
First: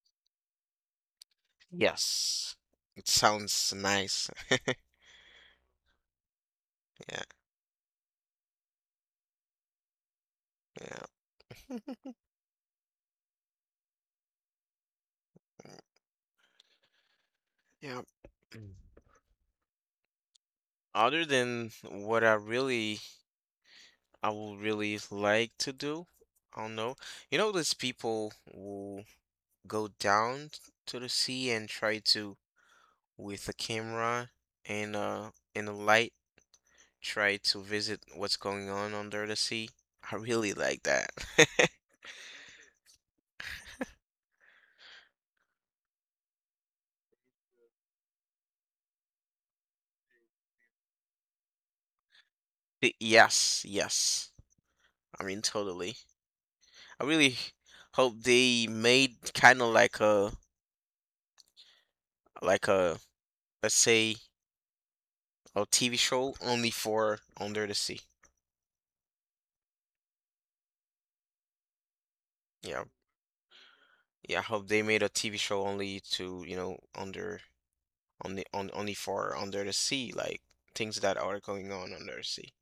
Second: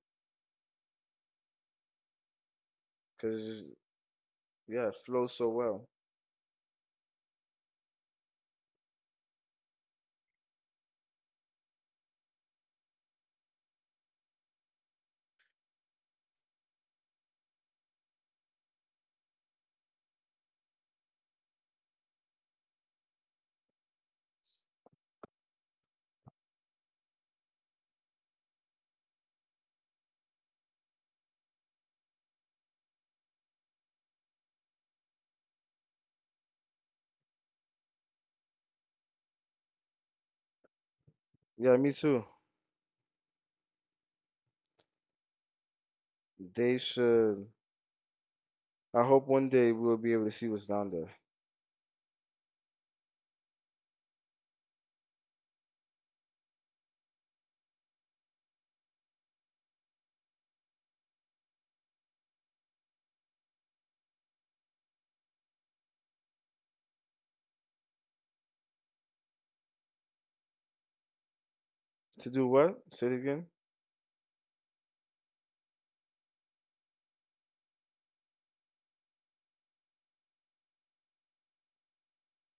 Yes, it
cause
sounds nice.
yeah, it flows so well.
Yeah, yeah, yeah. Mm. Other than what I really I would really like to do. I don't know. You know, those people who go down to the sea and try to, with a camera and and a light, try to visit what's going on under the sea. I really like that.
Yeah, me too. They should. I hope one day we'll be able to see what's down there.
Y- Yes, yes. I mean, totally. I really hope they made kind of like a let's say a TV show only for under the sea.
To do what?
Yeah.
Say it again.
Yeah, I hope they made a TV show only to, you know, under on the on only for under the sea, like things that are going on under the sea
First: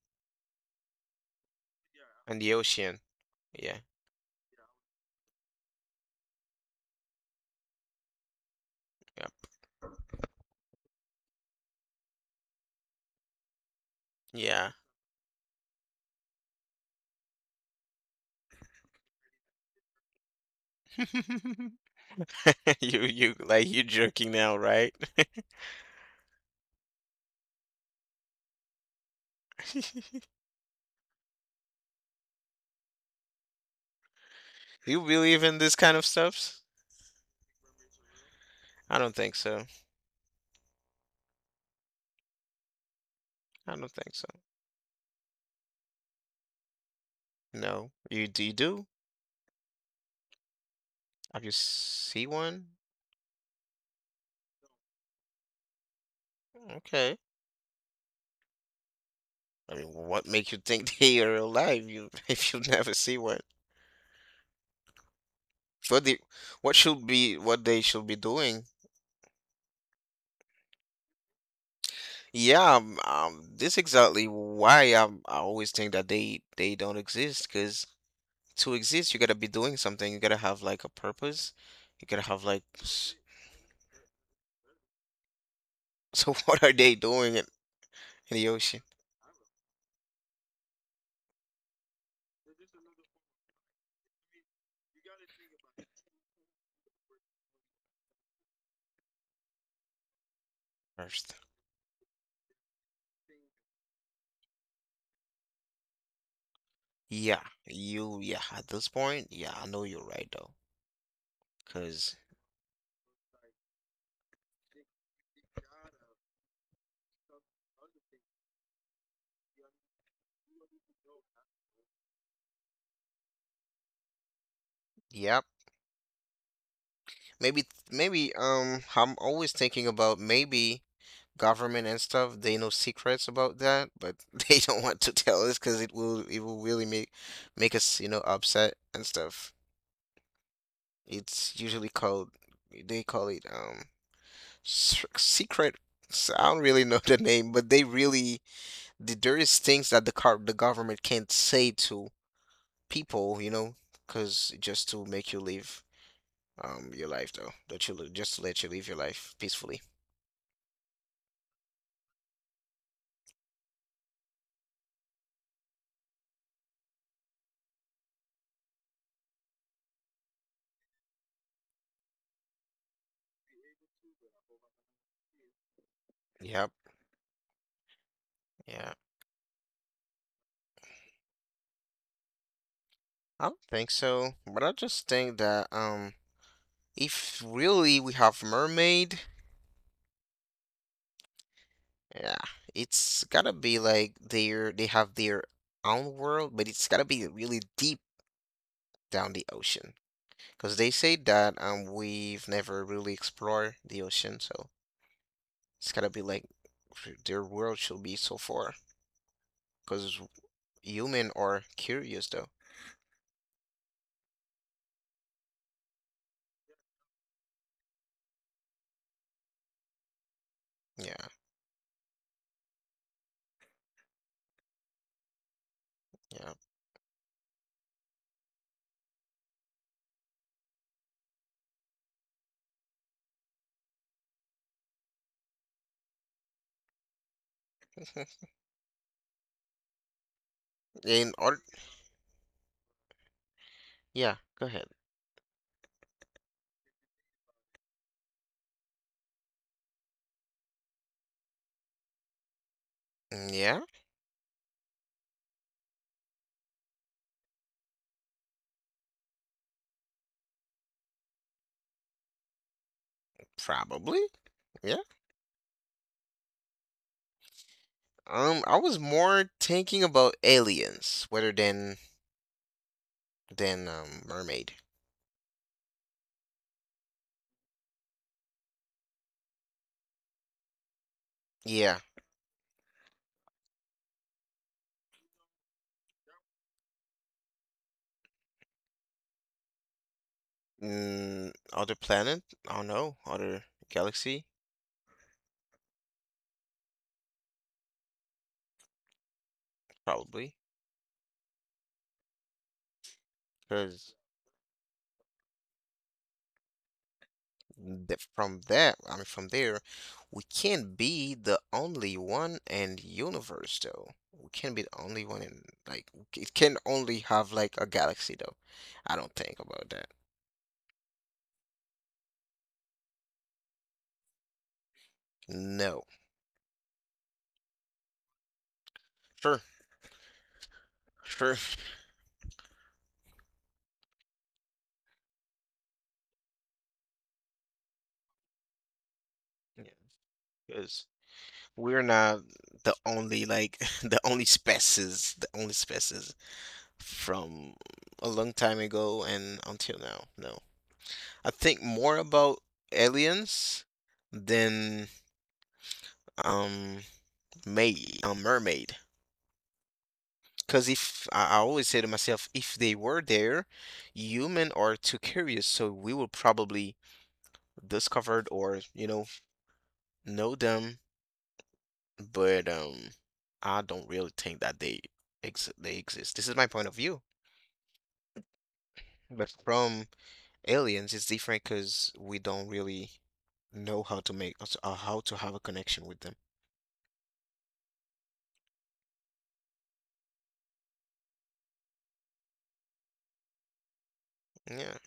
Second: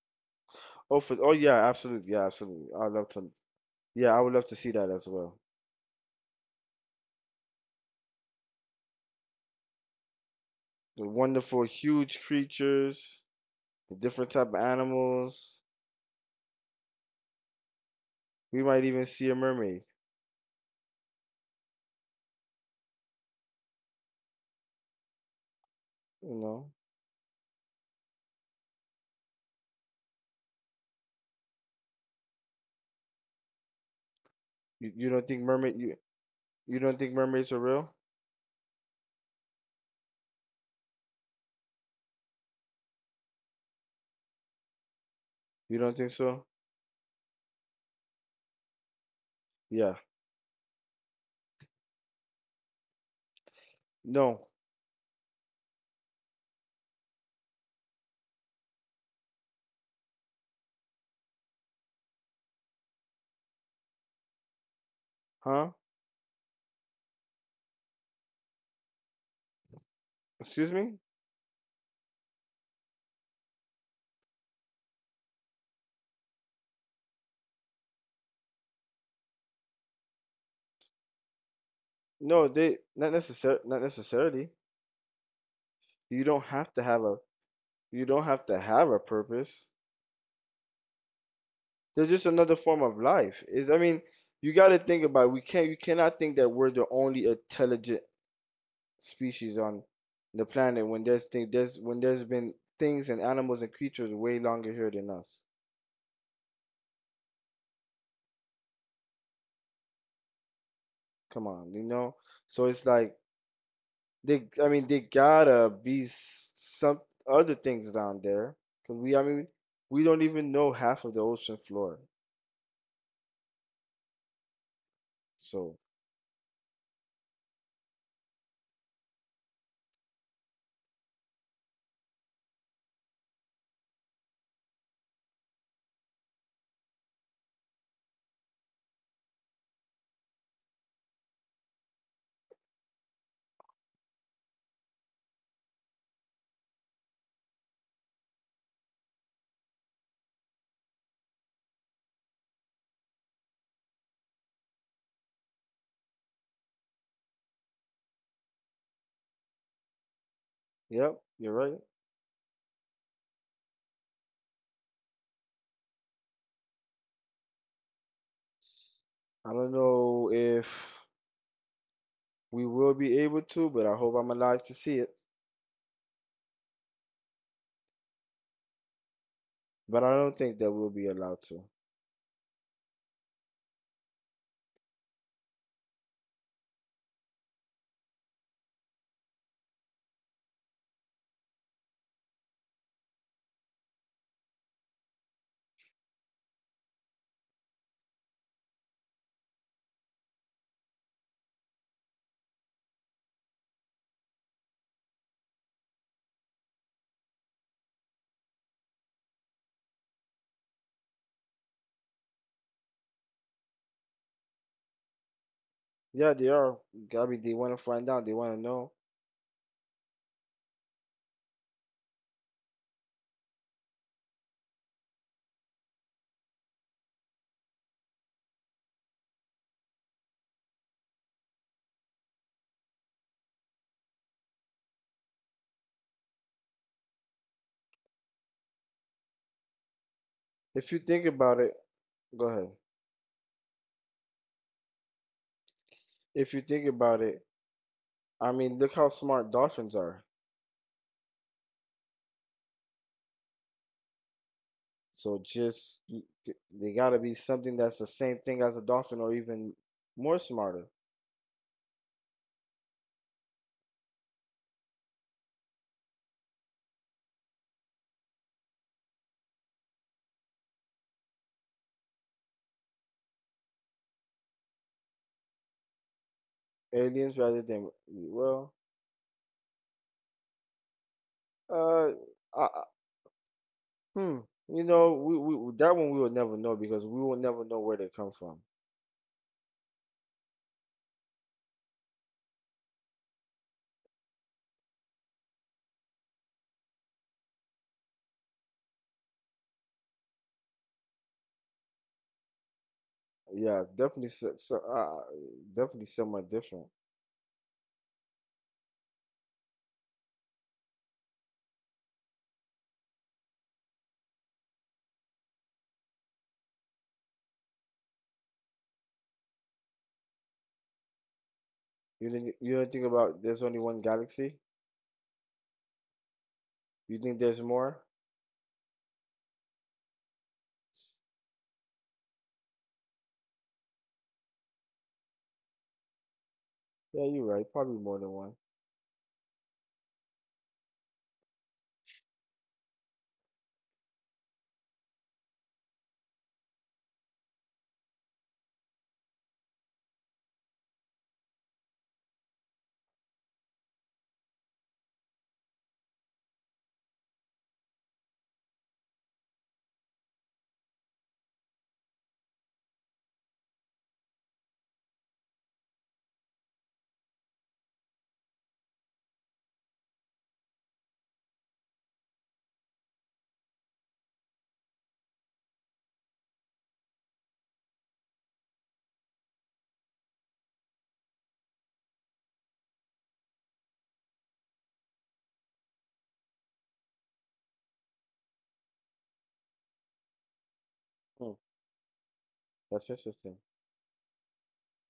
Oh, for oh yeah, absolutely. Yeah,
and the
absolutely. I'd
ocean.
love to.
Yeah,
Yeah, I would love to see that as well.
yeah,
The wonderful, huge creatures, the different type of
yeah.
animals. We might even see a mermaid.
You like you joking now, right?
You know, you,
You
you don't think
believe in
mermaid
this
you
kind of stuff?
you don't think mermaids are real?
I don't think so. I don't think so.
You don't think so?
No, you do?
Yeah.
Have you see one?
No.
Okay. I mean, what makes you think they are alive? You if you never see one.
Huh?
What the what should be what they should be doing?
Excuse me?
Yeah, this exactly why I always think that they don't exist. Because to exist, you gotta be doing something. You gotta have like a purpose. You gotta
No,
have like.
they
S-
not necessarily. You
So
don't
what
have
are
to
they
have a
doing
you don't
in
have
the
to
ocean
have a purpose. They're just another form of life. Is I mean, you got to think about it. We can't you cannot think that we're the only intelligent species on the planet when there's
first?
thing there's when there's been things and animals and creatures way longer here than us.
Yeah, you. Yeah, at this point, yeah, I know you're right though.
Come on, you know?
Because
So it's like they, I mean, they gotta be some other things down there. 'Cause we, I mean, we don't even know half of the ocean floor.
yeah,
So,
maybe maybe I'm always thinking about maybe. Government and stuff, they know secrets about that, but they don't want to tell us because it will really make us, upset and stuff. It's usually called, they call it, secret. I don't really know the name, but they really there is things that the government can't say to people, because just to make you live your life though, that just to let you live your life peacefully.
yep, you're right. I don't know if we will be able to, but I hope I'm alive to see it.
Yep. Yeah.
But I don't think that we'll be allowed to.
I don't think so, but I just think that if really we have mermaid, yeah, it's gotta be like their they have their own world, but it's gotta be really deep down the ocean because they say that we've never really explored the ocean, so it's gotta be like their world should be so far because human are curious though.
Yeah, they are. I mean, they want to find out. They want to know.
Yeah, yeah.
If you think
In
about
order,
it, go ahead.
yeah, go ahead.
If you think about it, I mean, look how smart dolphins are.
Yeah,
So just they gotta be something that's the same thing as a dolphin or even more smarter.
probably. Yeah. I was more thinking about aliens rather than mermaid.
Aliens rather than, well,
Yeah.
uh, I- hmm. You know, we that one we will never know because we will never know where they come from.
Mm, other planet? I don't know. Other galaxy? Probably.
Yeah,
Because
definitely so, definitely somewhat different.
from that, I mean, from there, we can't be the only one in the universe, though. We can't be the only one in, like, it can only have, like, a galaxy, though. I don't think about that.
You don't think about there's only one galaxy?
No.
You think there's more?
Sure. Sure.
Yeah, you're right. Probably more than one.
Yeah. Because we're not the only, like, the only species from a long time ago and until now. No, I think more about aliens than um a mermaid. Because if I always say to myself, if they were there, human are too curious, so we will probably discovered or know them. But I don't really think that they exist. This is my point of view. But from. Aliens is different because we don't really know how to make or how to have a connection with them.
Hmm, that's interesting.
Yeah,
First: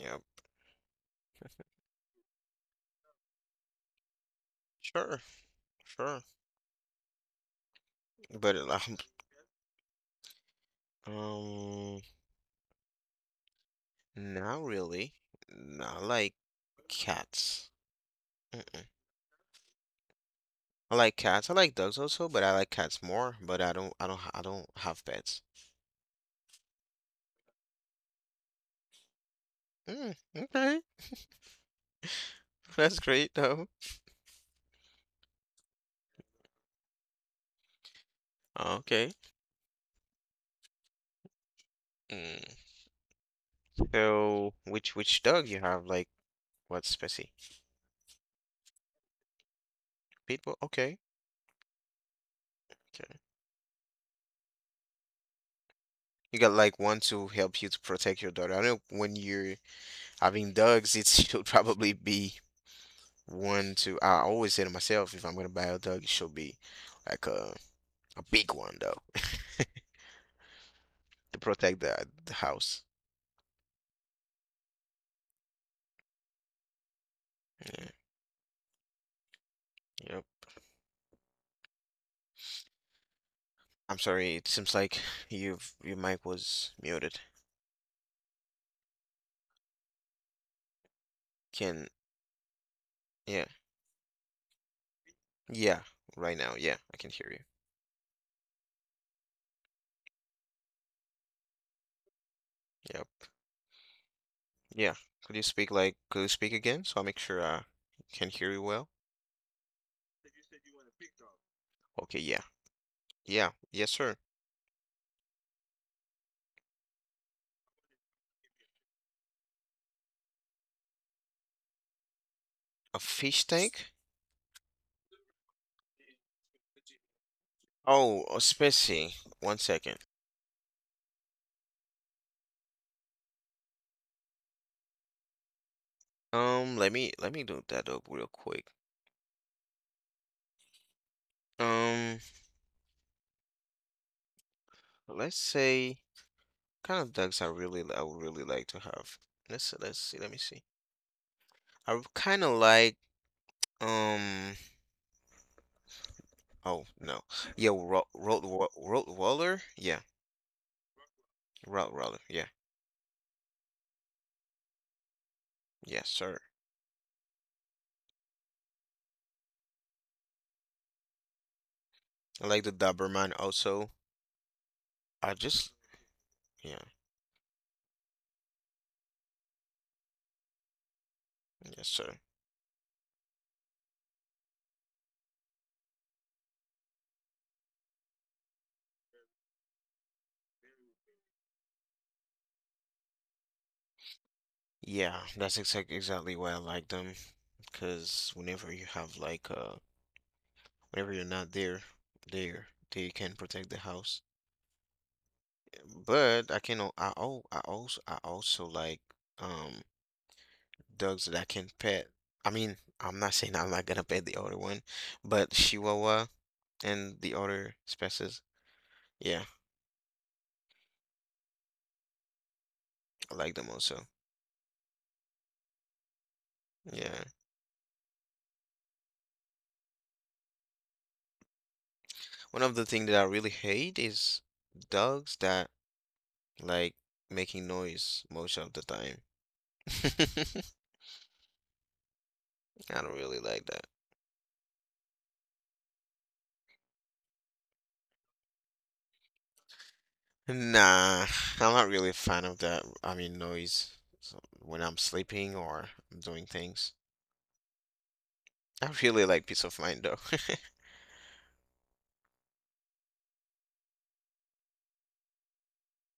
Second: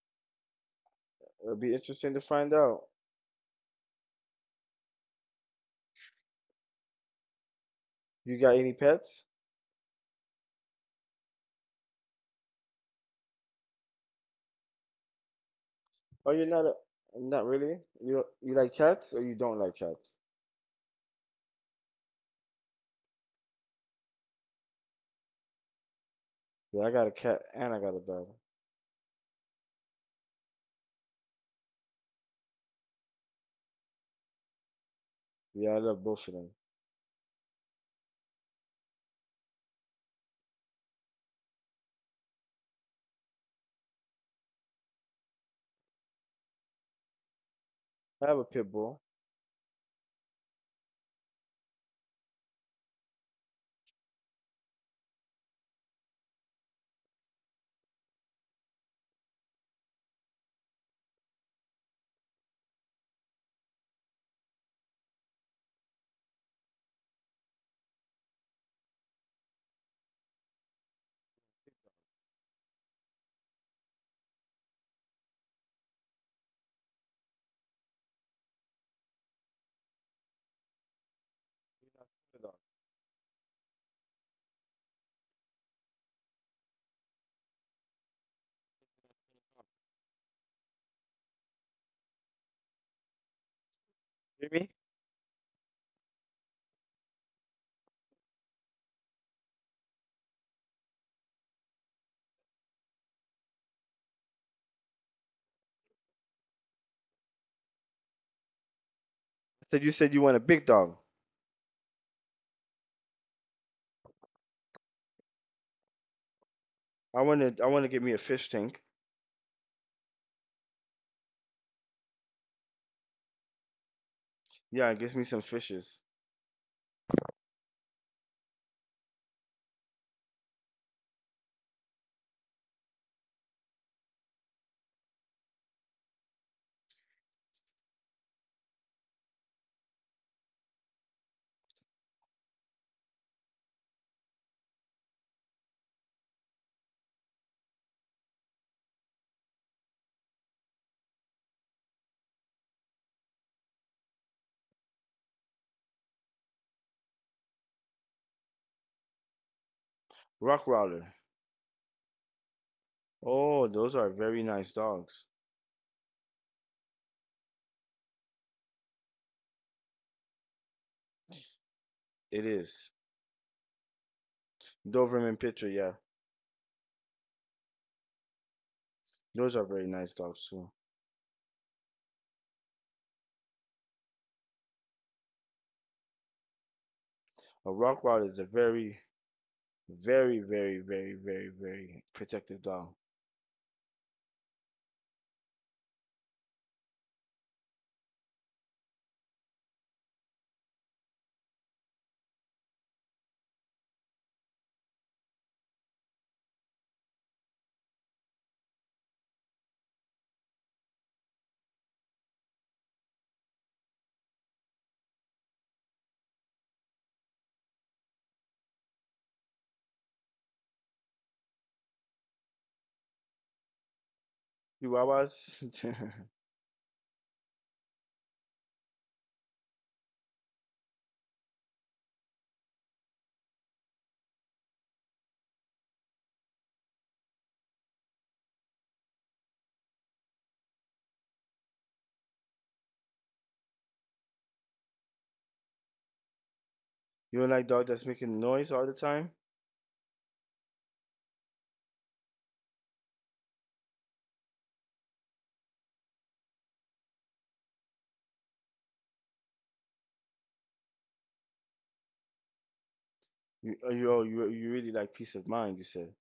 yeah,
It'll be interesting to find out.
sure, sure.
You got
But
any pets?
um, um, not really. No, I
Oh,
like
you're not not
cats.
really? You like
Mm-mm.
cats or you don't like cats?
I like cats. I like dogs also, but I like cats more. But I don't have pets.
Yeah, I got a cat and I got a dog.
Mm, okay, that's great though.
Yeah, I love both of them.
Okay. Mm. So, which dog you have? Like what specie?
I have a pit bull.
Pitbull. Okay, okay. You got like one to help you to protect your daughter. I know when you're having dogs, it should probably be one to. I always say to myself, if I'm gonna buy a dog, it should be like a big one though to protect the house. Yeah. Yep. I'm sorry. It seems like you've your mic was muted. Can Yeah,
Hear me? I
yeah, right now, yeah, I can hear you. Yep. Yeah. Could you speak again so I make sure I can hear you well?
said you want a big dog.
Okay. Yeah. Yeah. Yes, sir.
I wanna get me a fish tank.
A fish tank?
Yeah, get me some fishes.
Oh, Spetsy. One second. Let me do that up real quick. Um, let's say kind of ducks I would really like to have. Let's see. Let me see. I kind of like um. Oh no. Yeah, Rottweiler. Rottweiler. Yeah,
Rockwaller.
Rottweiler. Yeah.
Oh, those are very nice dogs.
Yes, sir. I
It
like the
is.
Doberman also. I
Doberman Pinscher,
just
yeah.
yeah.
Those are very nice dogs too.
Yes, sir.
A Rockwaller is a very, very, very, very, very, very protective dog.
Yeah, that's exactly why I like them. Because whenever you have like a whenever you're not there, there they can protect the house. But I can al- I also like um dogs that I can pet. I mean, I'm not saying I'm not gonna pet the other one, but Chihuahua and the other species, yeah, I like them also.
Chihuahuas?
Yeah. One of the things that I really hate is dogs that like making noise most of the time. I don't really like that.
You don't like dog that's making noise all the time?
Nah, I'm not really a fan of that. I mean, noise so when I'm sleeping or I'm doing things. I really like peace of mind though.
You you oh, you really like peace of mind, you said.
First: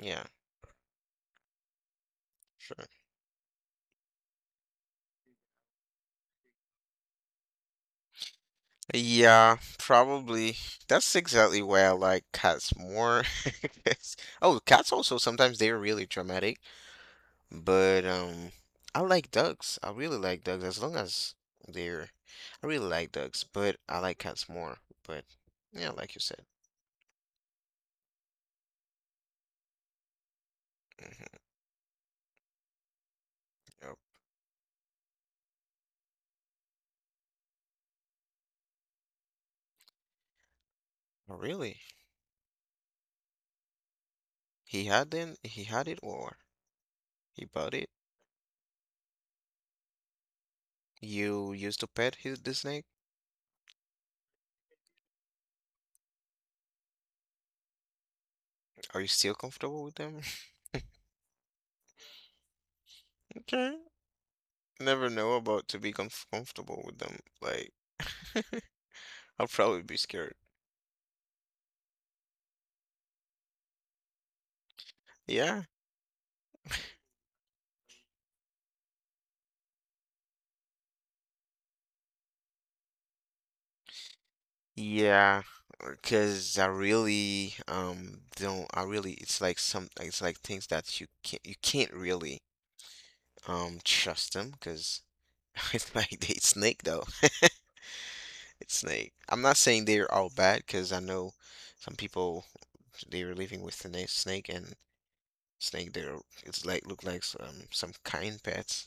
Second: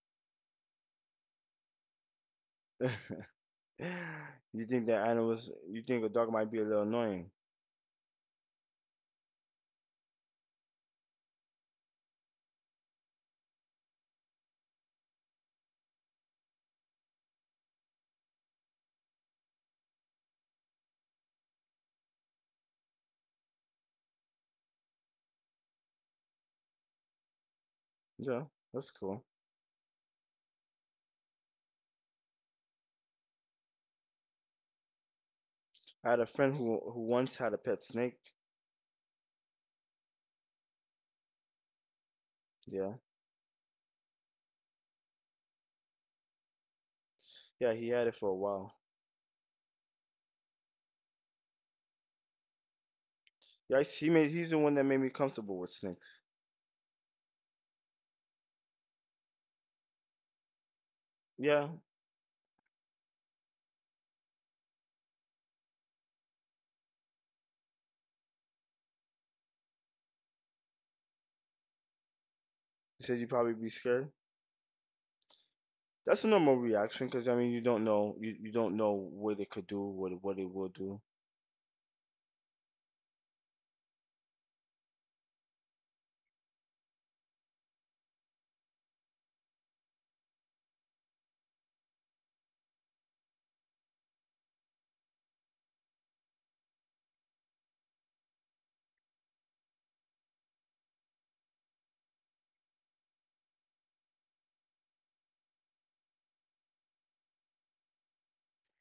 Yeah, sure.
You think a dog might be a little annoying.
Yeah, probably. That's exactly why I like cats more. Oh, cats also sometimes they're really dramatic, but I like dogs. I really like dogs as long as they're. I really like dogs, but I like cats more. But yeah, like you said.
Yeah, that's cool.
hmm Oh,
I had a friend who once had a pet snake.
oh, really?
Yeah.
He hadn't, he had it or he bought
Yeah,
it.
he had it for a while.
You used to pet the snake.
Yeah, she made he's the one that made me comfortable with snakes.
Are you still comfortable with them?
Yeah.
Okay. Never know about to be comfortable with them. Like, I'll probably be scared.
He said you'd probably be scared.
Yeah.
That's a normal reaction because I mean you don't know you don't know what it could do, what it will do.
Yeah, because I really don't, I really, it's like some it's like things that you can't really trust them because it's like they snake though. It's Snake. I'm not saying they're all bad because I know some people they were living with the snake, and snake they are, it's like look like some kind pets.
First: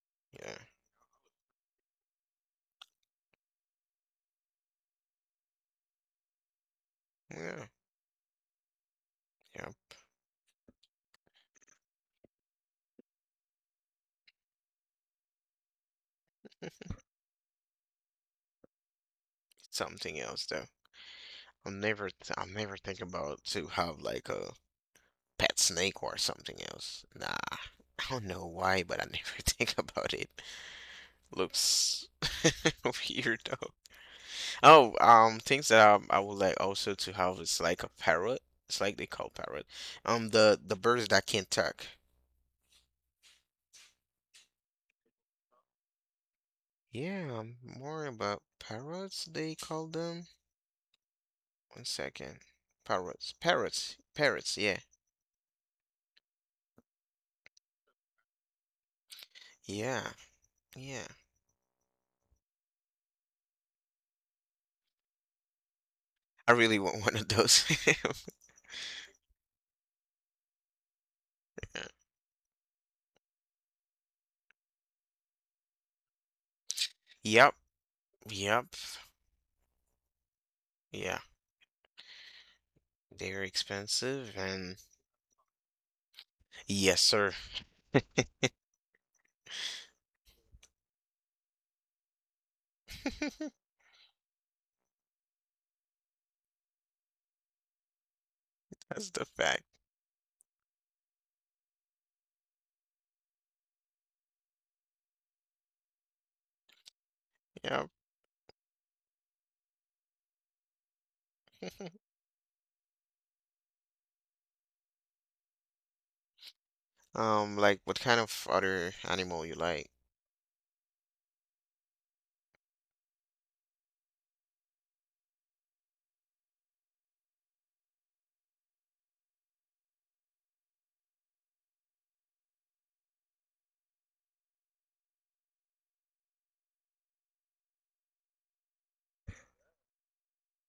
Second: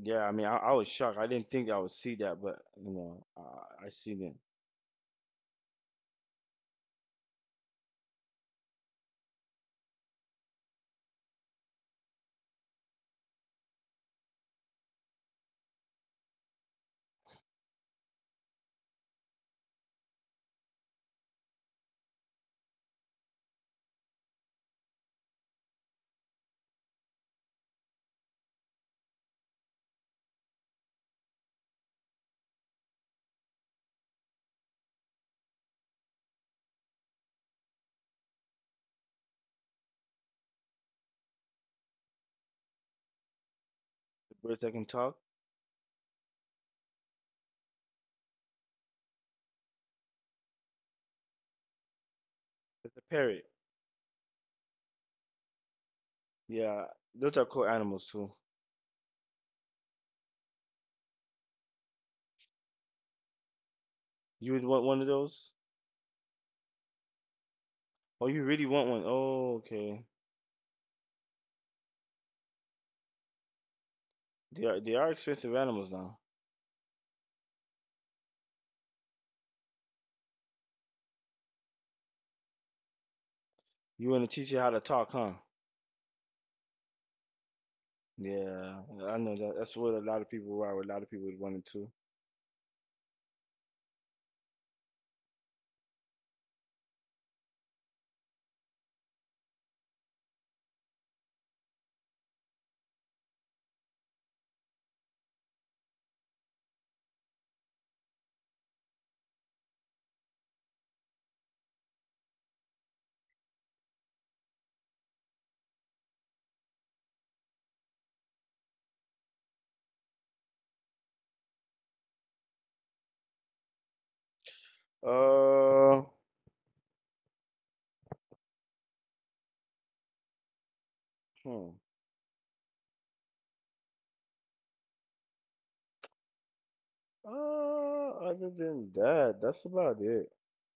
Yeah, I mean I,
Yeah,
I was shocked. I didn't think I would see that, but I seen it.
yeah, yeah. Something else though. I'll never think about to have like a pet snake or something else. Nah, I don't know why, but I never think about it. Looks weird. Oh, things that I would like also to have is like a parrot. It's like they call parrot. The birds that can talk.
Birds that can talk.
Yeah, more about parrots. They call them. One second,
It's a
parrots,
parrot.
parrots, parrots. Yeah,
Yeah, those are cool animals too.
yeah, yeah.
You would want one of those?
I really want one of those.
Oh, you really want one? Oh, okay. They are expensive animals now.
Yep, yep, yeah. They're
You want to
expensive,
teach it how
and
to talk, huh?
yes, sir.
Yeah, I know that. That's what a lot of people are. What a lot of people would want it to.
That's the fact. Yep. Like, what kind of other animal you like?
Uh, hmm. Other than that, that's about it.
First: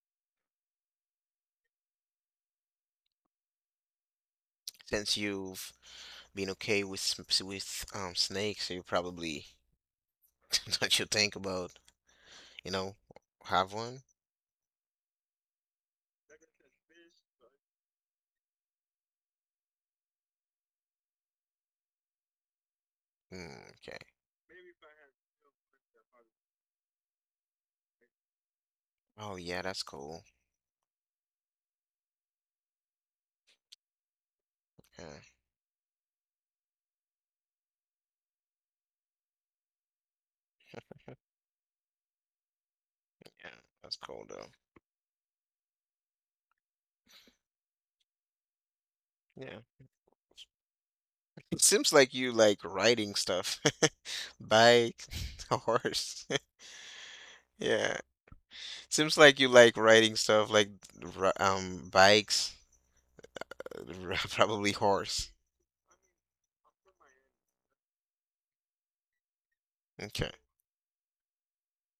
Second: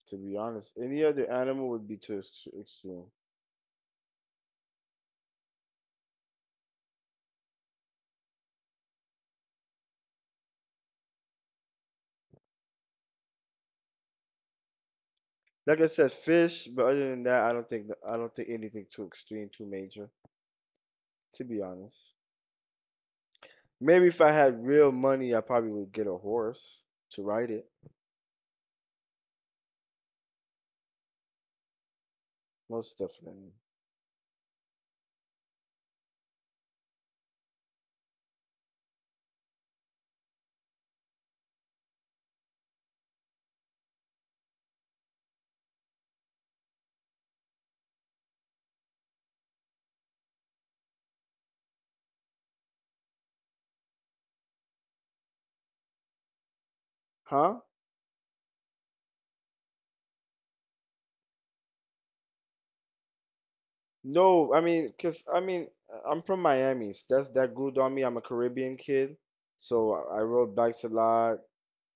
To be honest, any other animal would be too extreme.
Since you've being okay with snakes, you probably that you think about, you know, have one.
Like I said, fish. But other than that, I don't think anything too extreme, too major. To be honest.
Mm, okay.
Maybe if I had real money, I probably would get a horse to ride it.
Oh yeah, that's cool.
Most definitely.
Yeah, yeah, that's cool though. Yeah. It seems like you like riding stuff. Bike, horse.
Huh?
Yeah. Seems like you like riding stuff like bikes,
No, I
probably
mean, cause
horse.
I mean, I'm from Miami, so that grew on me. I'm a Caribbean kid, so I
Okay.
rode bikes a lot.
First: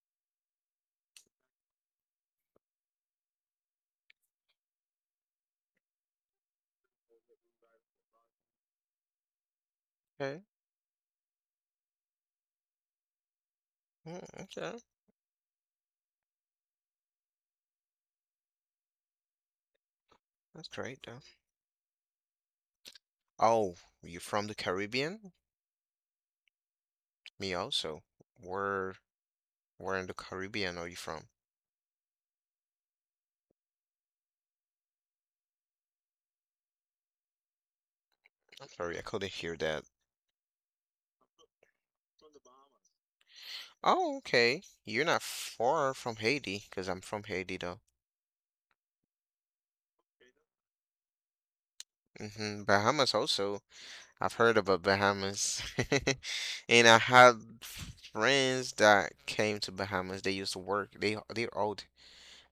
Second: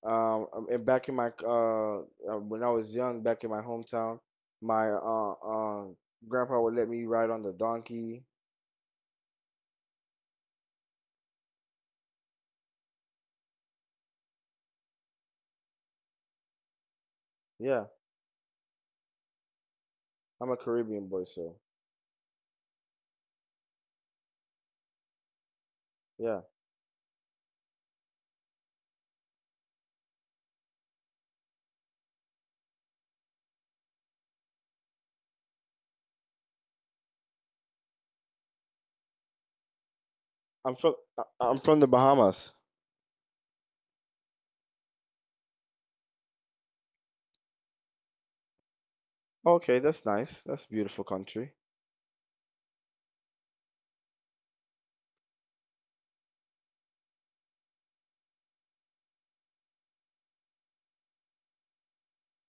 And back in my when I was young, back in my hometown, my grandpa would let me ride on the donkey.
Okay. Mm, okay.
Yeah, I'm a
That's great
Caribbean
though.
boy, so
Oh, you're from the Caribbean?
yeah.
Me also. Where where in the Caribbean are you from? I'm sorry, I couldn't hear that.
I'm from the Bahamas.
Oh, okay. You're not far from Haiti, because 'cause I'm from Haiti though.
Okay, that's nice. That's a beautiful country.
Bahamas also. I've heard about Bahamas. And I had friends that came to Bahamas. They used to work. They're old,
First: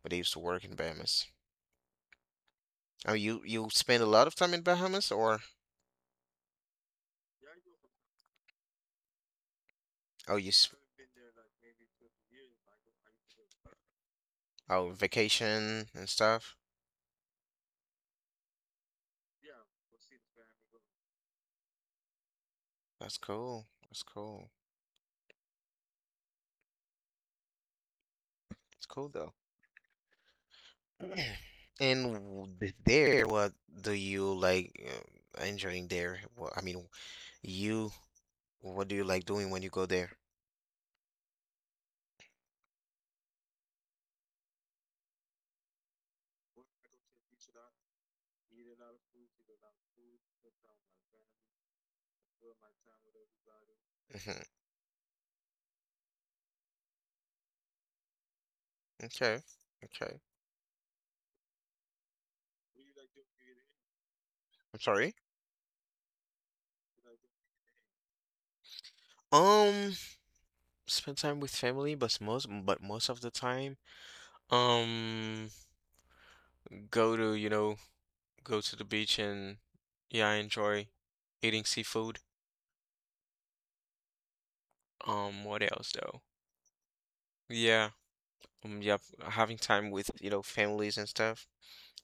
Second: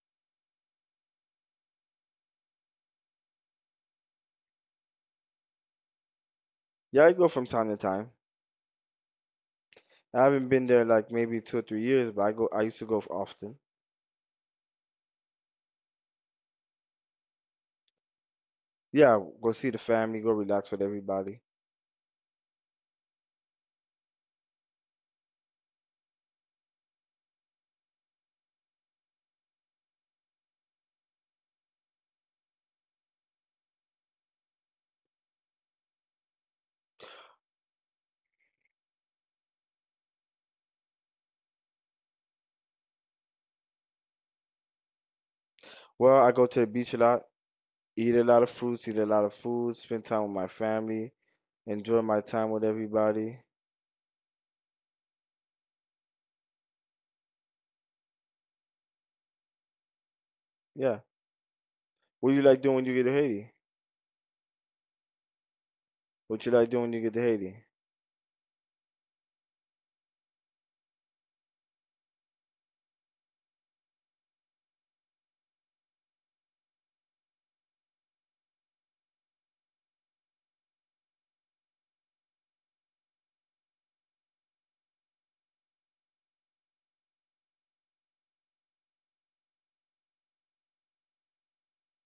but they used to work in Bahamas. Oh, you spend a lot of time in Bahamas or
Yeah, I go from time to time. I
oh
haven't
you
been
s
there like maybe 2 or 3 years, but I go. I used to go often.
Oh, vacation and stuff.
Yeah, go see the family, go relax with everybody.
That's cool. That's cool. It's cool though. And what do you like enjoying there? What, I mean, you, what do you like doing when you go there?
Well, I go to the beach a lot, eat a lot of fruits, eat a lot of food, spend time with my family, enjoy my time with everybody.
hmm Okay. Okay.
Yeah. What do you like doing when you get to Haiti?
I'm sorry.
What you like doing when you get to Haiti?
Um, spend time with family, but most of the time, um, go to, you know, go to the beach and yeah, I enjoy eating seafood. What else though? Yeah, yeah, having time with, families and stuff.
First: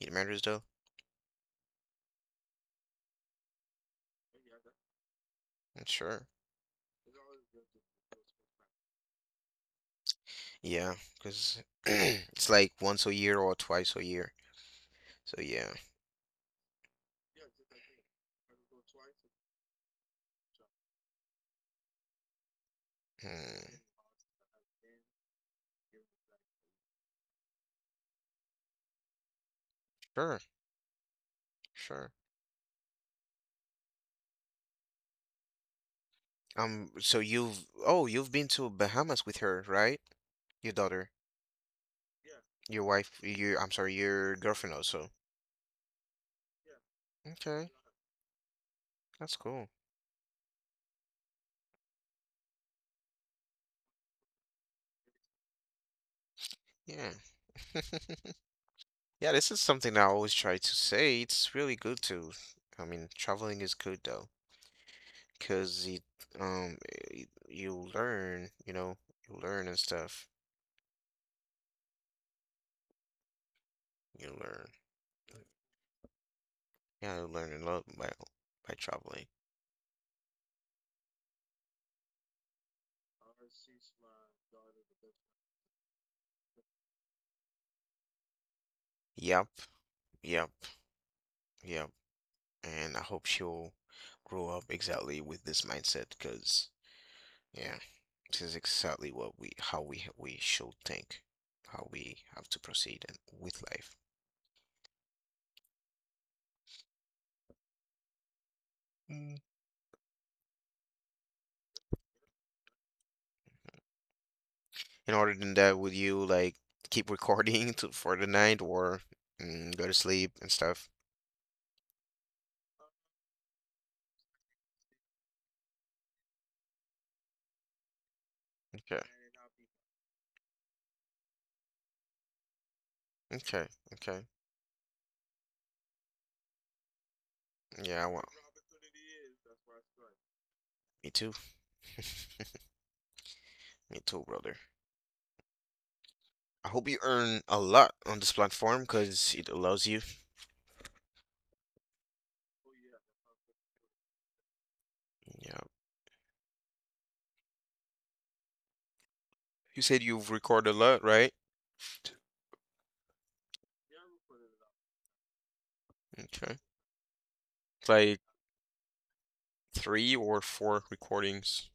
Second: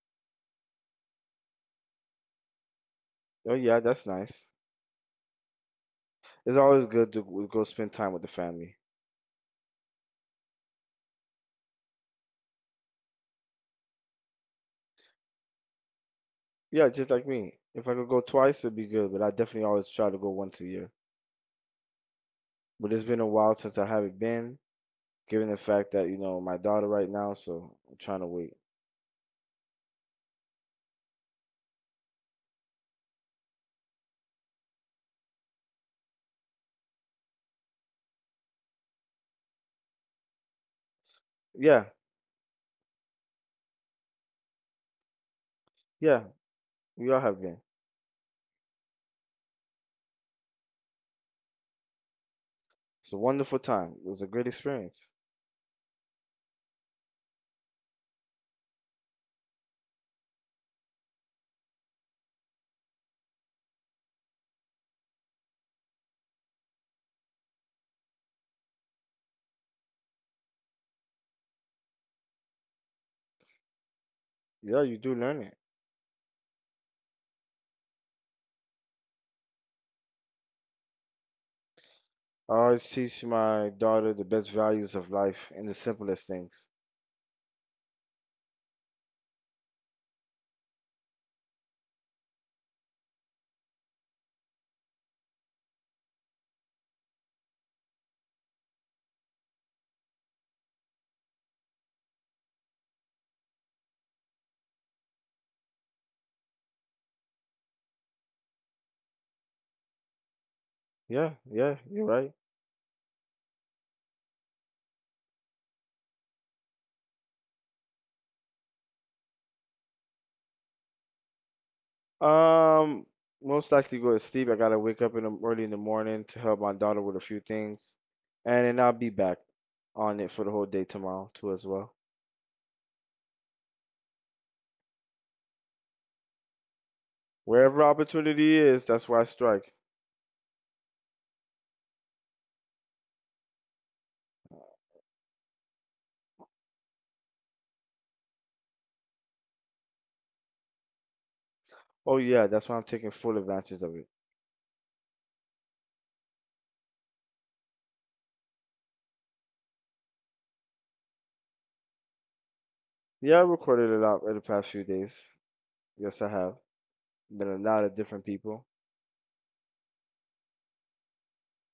It matters though.
Oh yeah, that's nice.
Mm, sure.
It's always good to go spend time with the family.
Yeah, because it's like once a year or twice a year. So yeah.
Yeah, just like me. If I could go twice, it'd be good, but I definitely always try to go once a year. But it's been a while
Mm,
since I haven't been. Given the fact that you know my daughter right now, so I'm trying to wait.
sure, sure. So you've been to Bahamas with her, right? Your daughter.
Yeah,
Your wife, you. I'm sorry, your girlfriend also.
yeah, we all have been.
Okay, that's cool.
It's a wonderful time. It was a great experience.
Yeah. Yeah, this is something I always try to say. It's really good to, I mean, traveling is good though, 'cause it, you learn and stuff. You learn.
Yeah, you do learn it.
Yeah, you learn a lot by traveling.
I always teach my daughter the best values of life and the simplest things.
Yep, yep, yep. And I hope she'll grow up exactly with this mindset, 'cause yeah. This is exactly what we, how we should think, how we have to proceed and with life. Mm.
Yeah, yeah, you're right.
In order than that, would you like keep recording to for the night or go to sleep and stuff?
Um, Most likely go to sleep. I gotta wake up early in the morning to help my daughter with a few things, and then I'll
Okay,
be back on it for the whole day tomorrow too as well.
okay, okay.
Wherever
Yeah, well,
opportunity is, that's where I strike.
me too. Me too, brother. I hope you earn a lot on this platform because it allows you.
Oh yeah, that's why I'm taking full advantage of it.
Yeah. You said you've recorded a lot, right?
Yeah, I recorded a lot in the past few days. Yes, I
Okay.
have. Been a lot
It's
of
like
different people.
three or four recordings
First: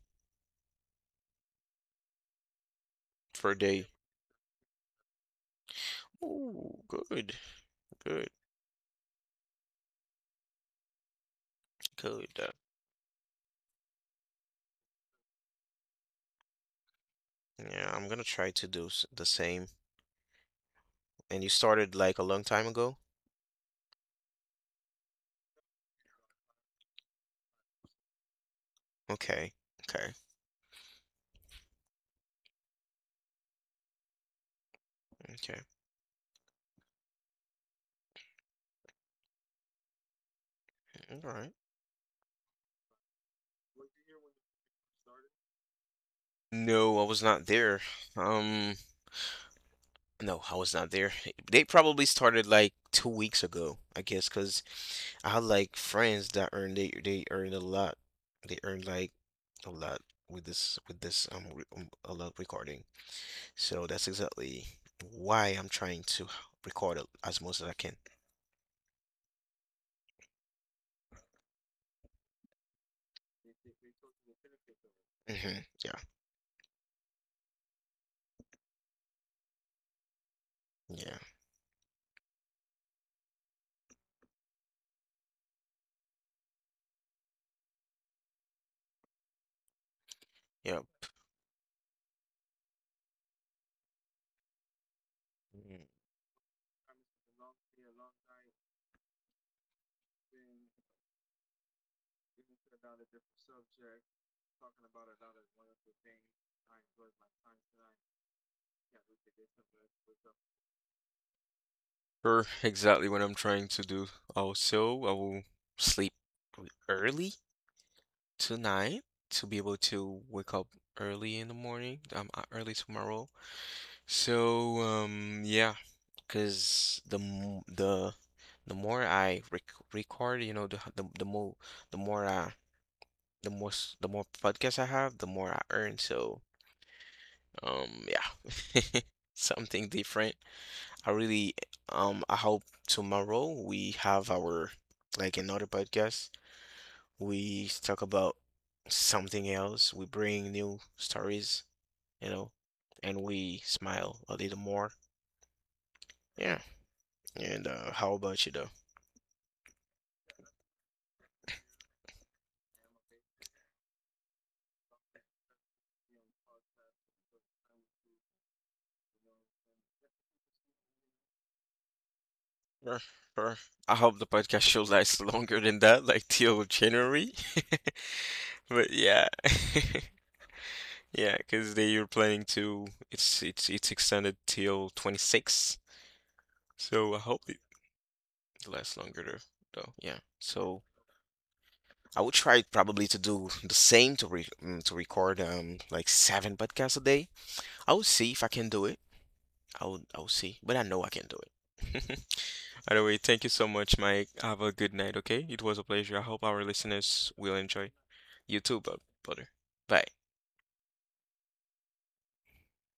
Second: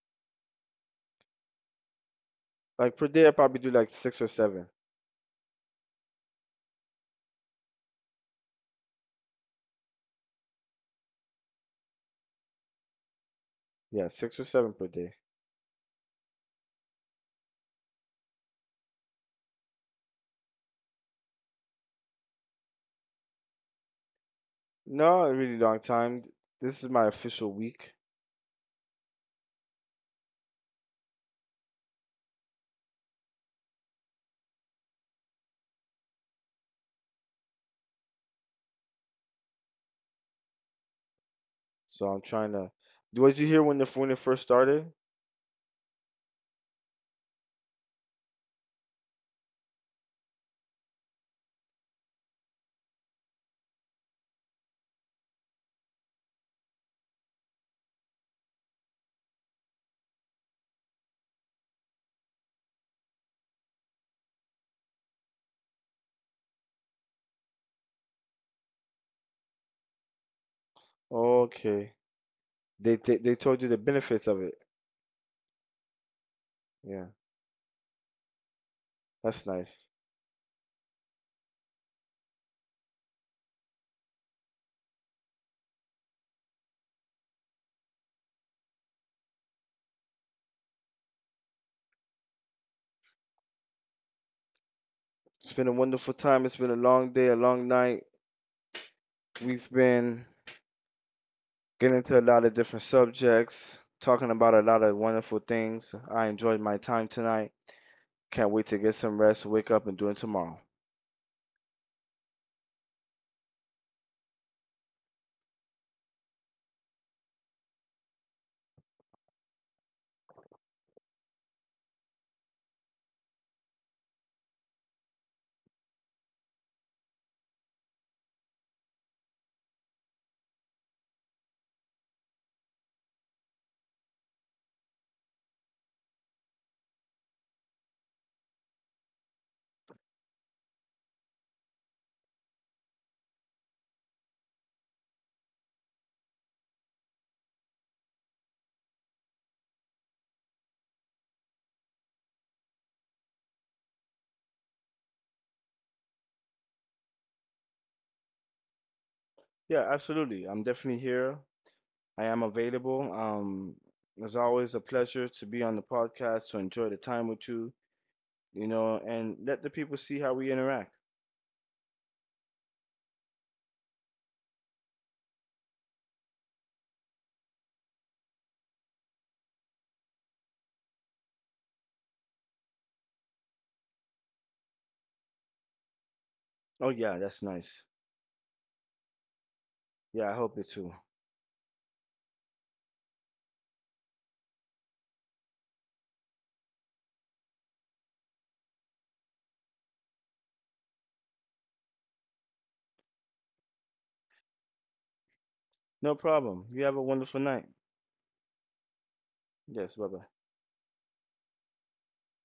Like per day, I
per
probably do
day.
like six or seven.
Oh, good, good, good.
Yeah, six or seven per day.
Yeah, I'm gonna try to do the same. And you started like a long time ago?
No, a really long time. This is my official week,
Okay, okay, okay. All right.
so I'm trying to. What did you hear when it first started?
No, I was not there. Um, no, I was not there. They probably started like 2 weeks ago, I guess, 'cause I had like friends that earned a lot. They earned like a lot with this a lot recording. So that's exactly why I'm trying to record as much as I can.
Okay, they told you the benefits of it.
Yeah,
Yeah, that's nice.
yeah, yeah.
It's been a
Mm.
wonderful time. It's been a long day, a long night. We've been getting into a lot of different subjects, talking about a lot of wonderful things. I enjoyed my time tonight. Can't wait to get some rest, wake up, and do it tomorrow.
Sure, exactly what I'm trying to do. Also, I will sleep early tonight to be able to wake up early in the morning, early tomorrow. So, yeah, because the m- the more I record, you know, the h- the more the more the more s- the more podcasts I have, the more I earn. So yeah, something different. I really I hope tomorrow we have our like another podcast. We talk about something else. We bring new stories, you know, and we smile a little more. Yeah. And how about you though?
Yeah, absolutely. I'm definitely here. I am available. It's always a pleasure to be on the podcast to enjoy the time with you, and let the people see how we interact.
Sure, sure. I hope the podcast show lasts longer than that, like till January. But yeah, yeah, because they are planning to it's extended till 26.
Oh,
So
yeah,
I hope
that's
it
nice.
lasts longer though. Yeah.
Yeah, I hope it
So
too.
I would try probably to do the same to record like seven podcasts a day. I will see if I can do it. I'll see, but I know I can do it. By the way, thank you so much, Mike. Have a good night, okay? It was a pleasure.
No
I hope our
problem. You have a
listeners
wonderful
will
night.
enjoy. You too, brother.
Yes,
Bye.
bye bye.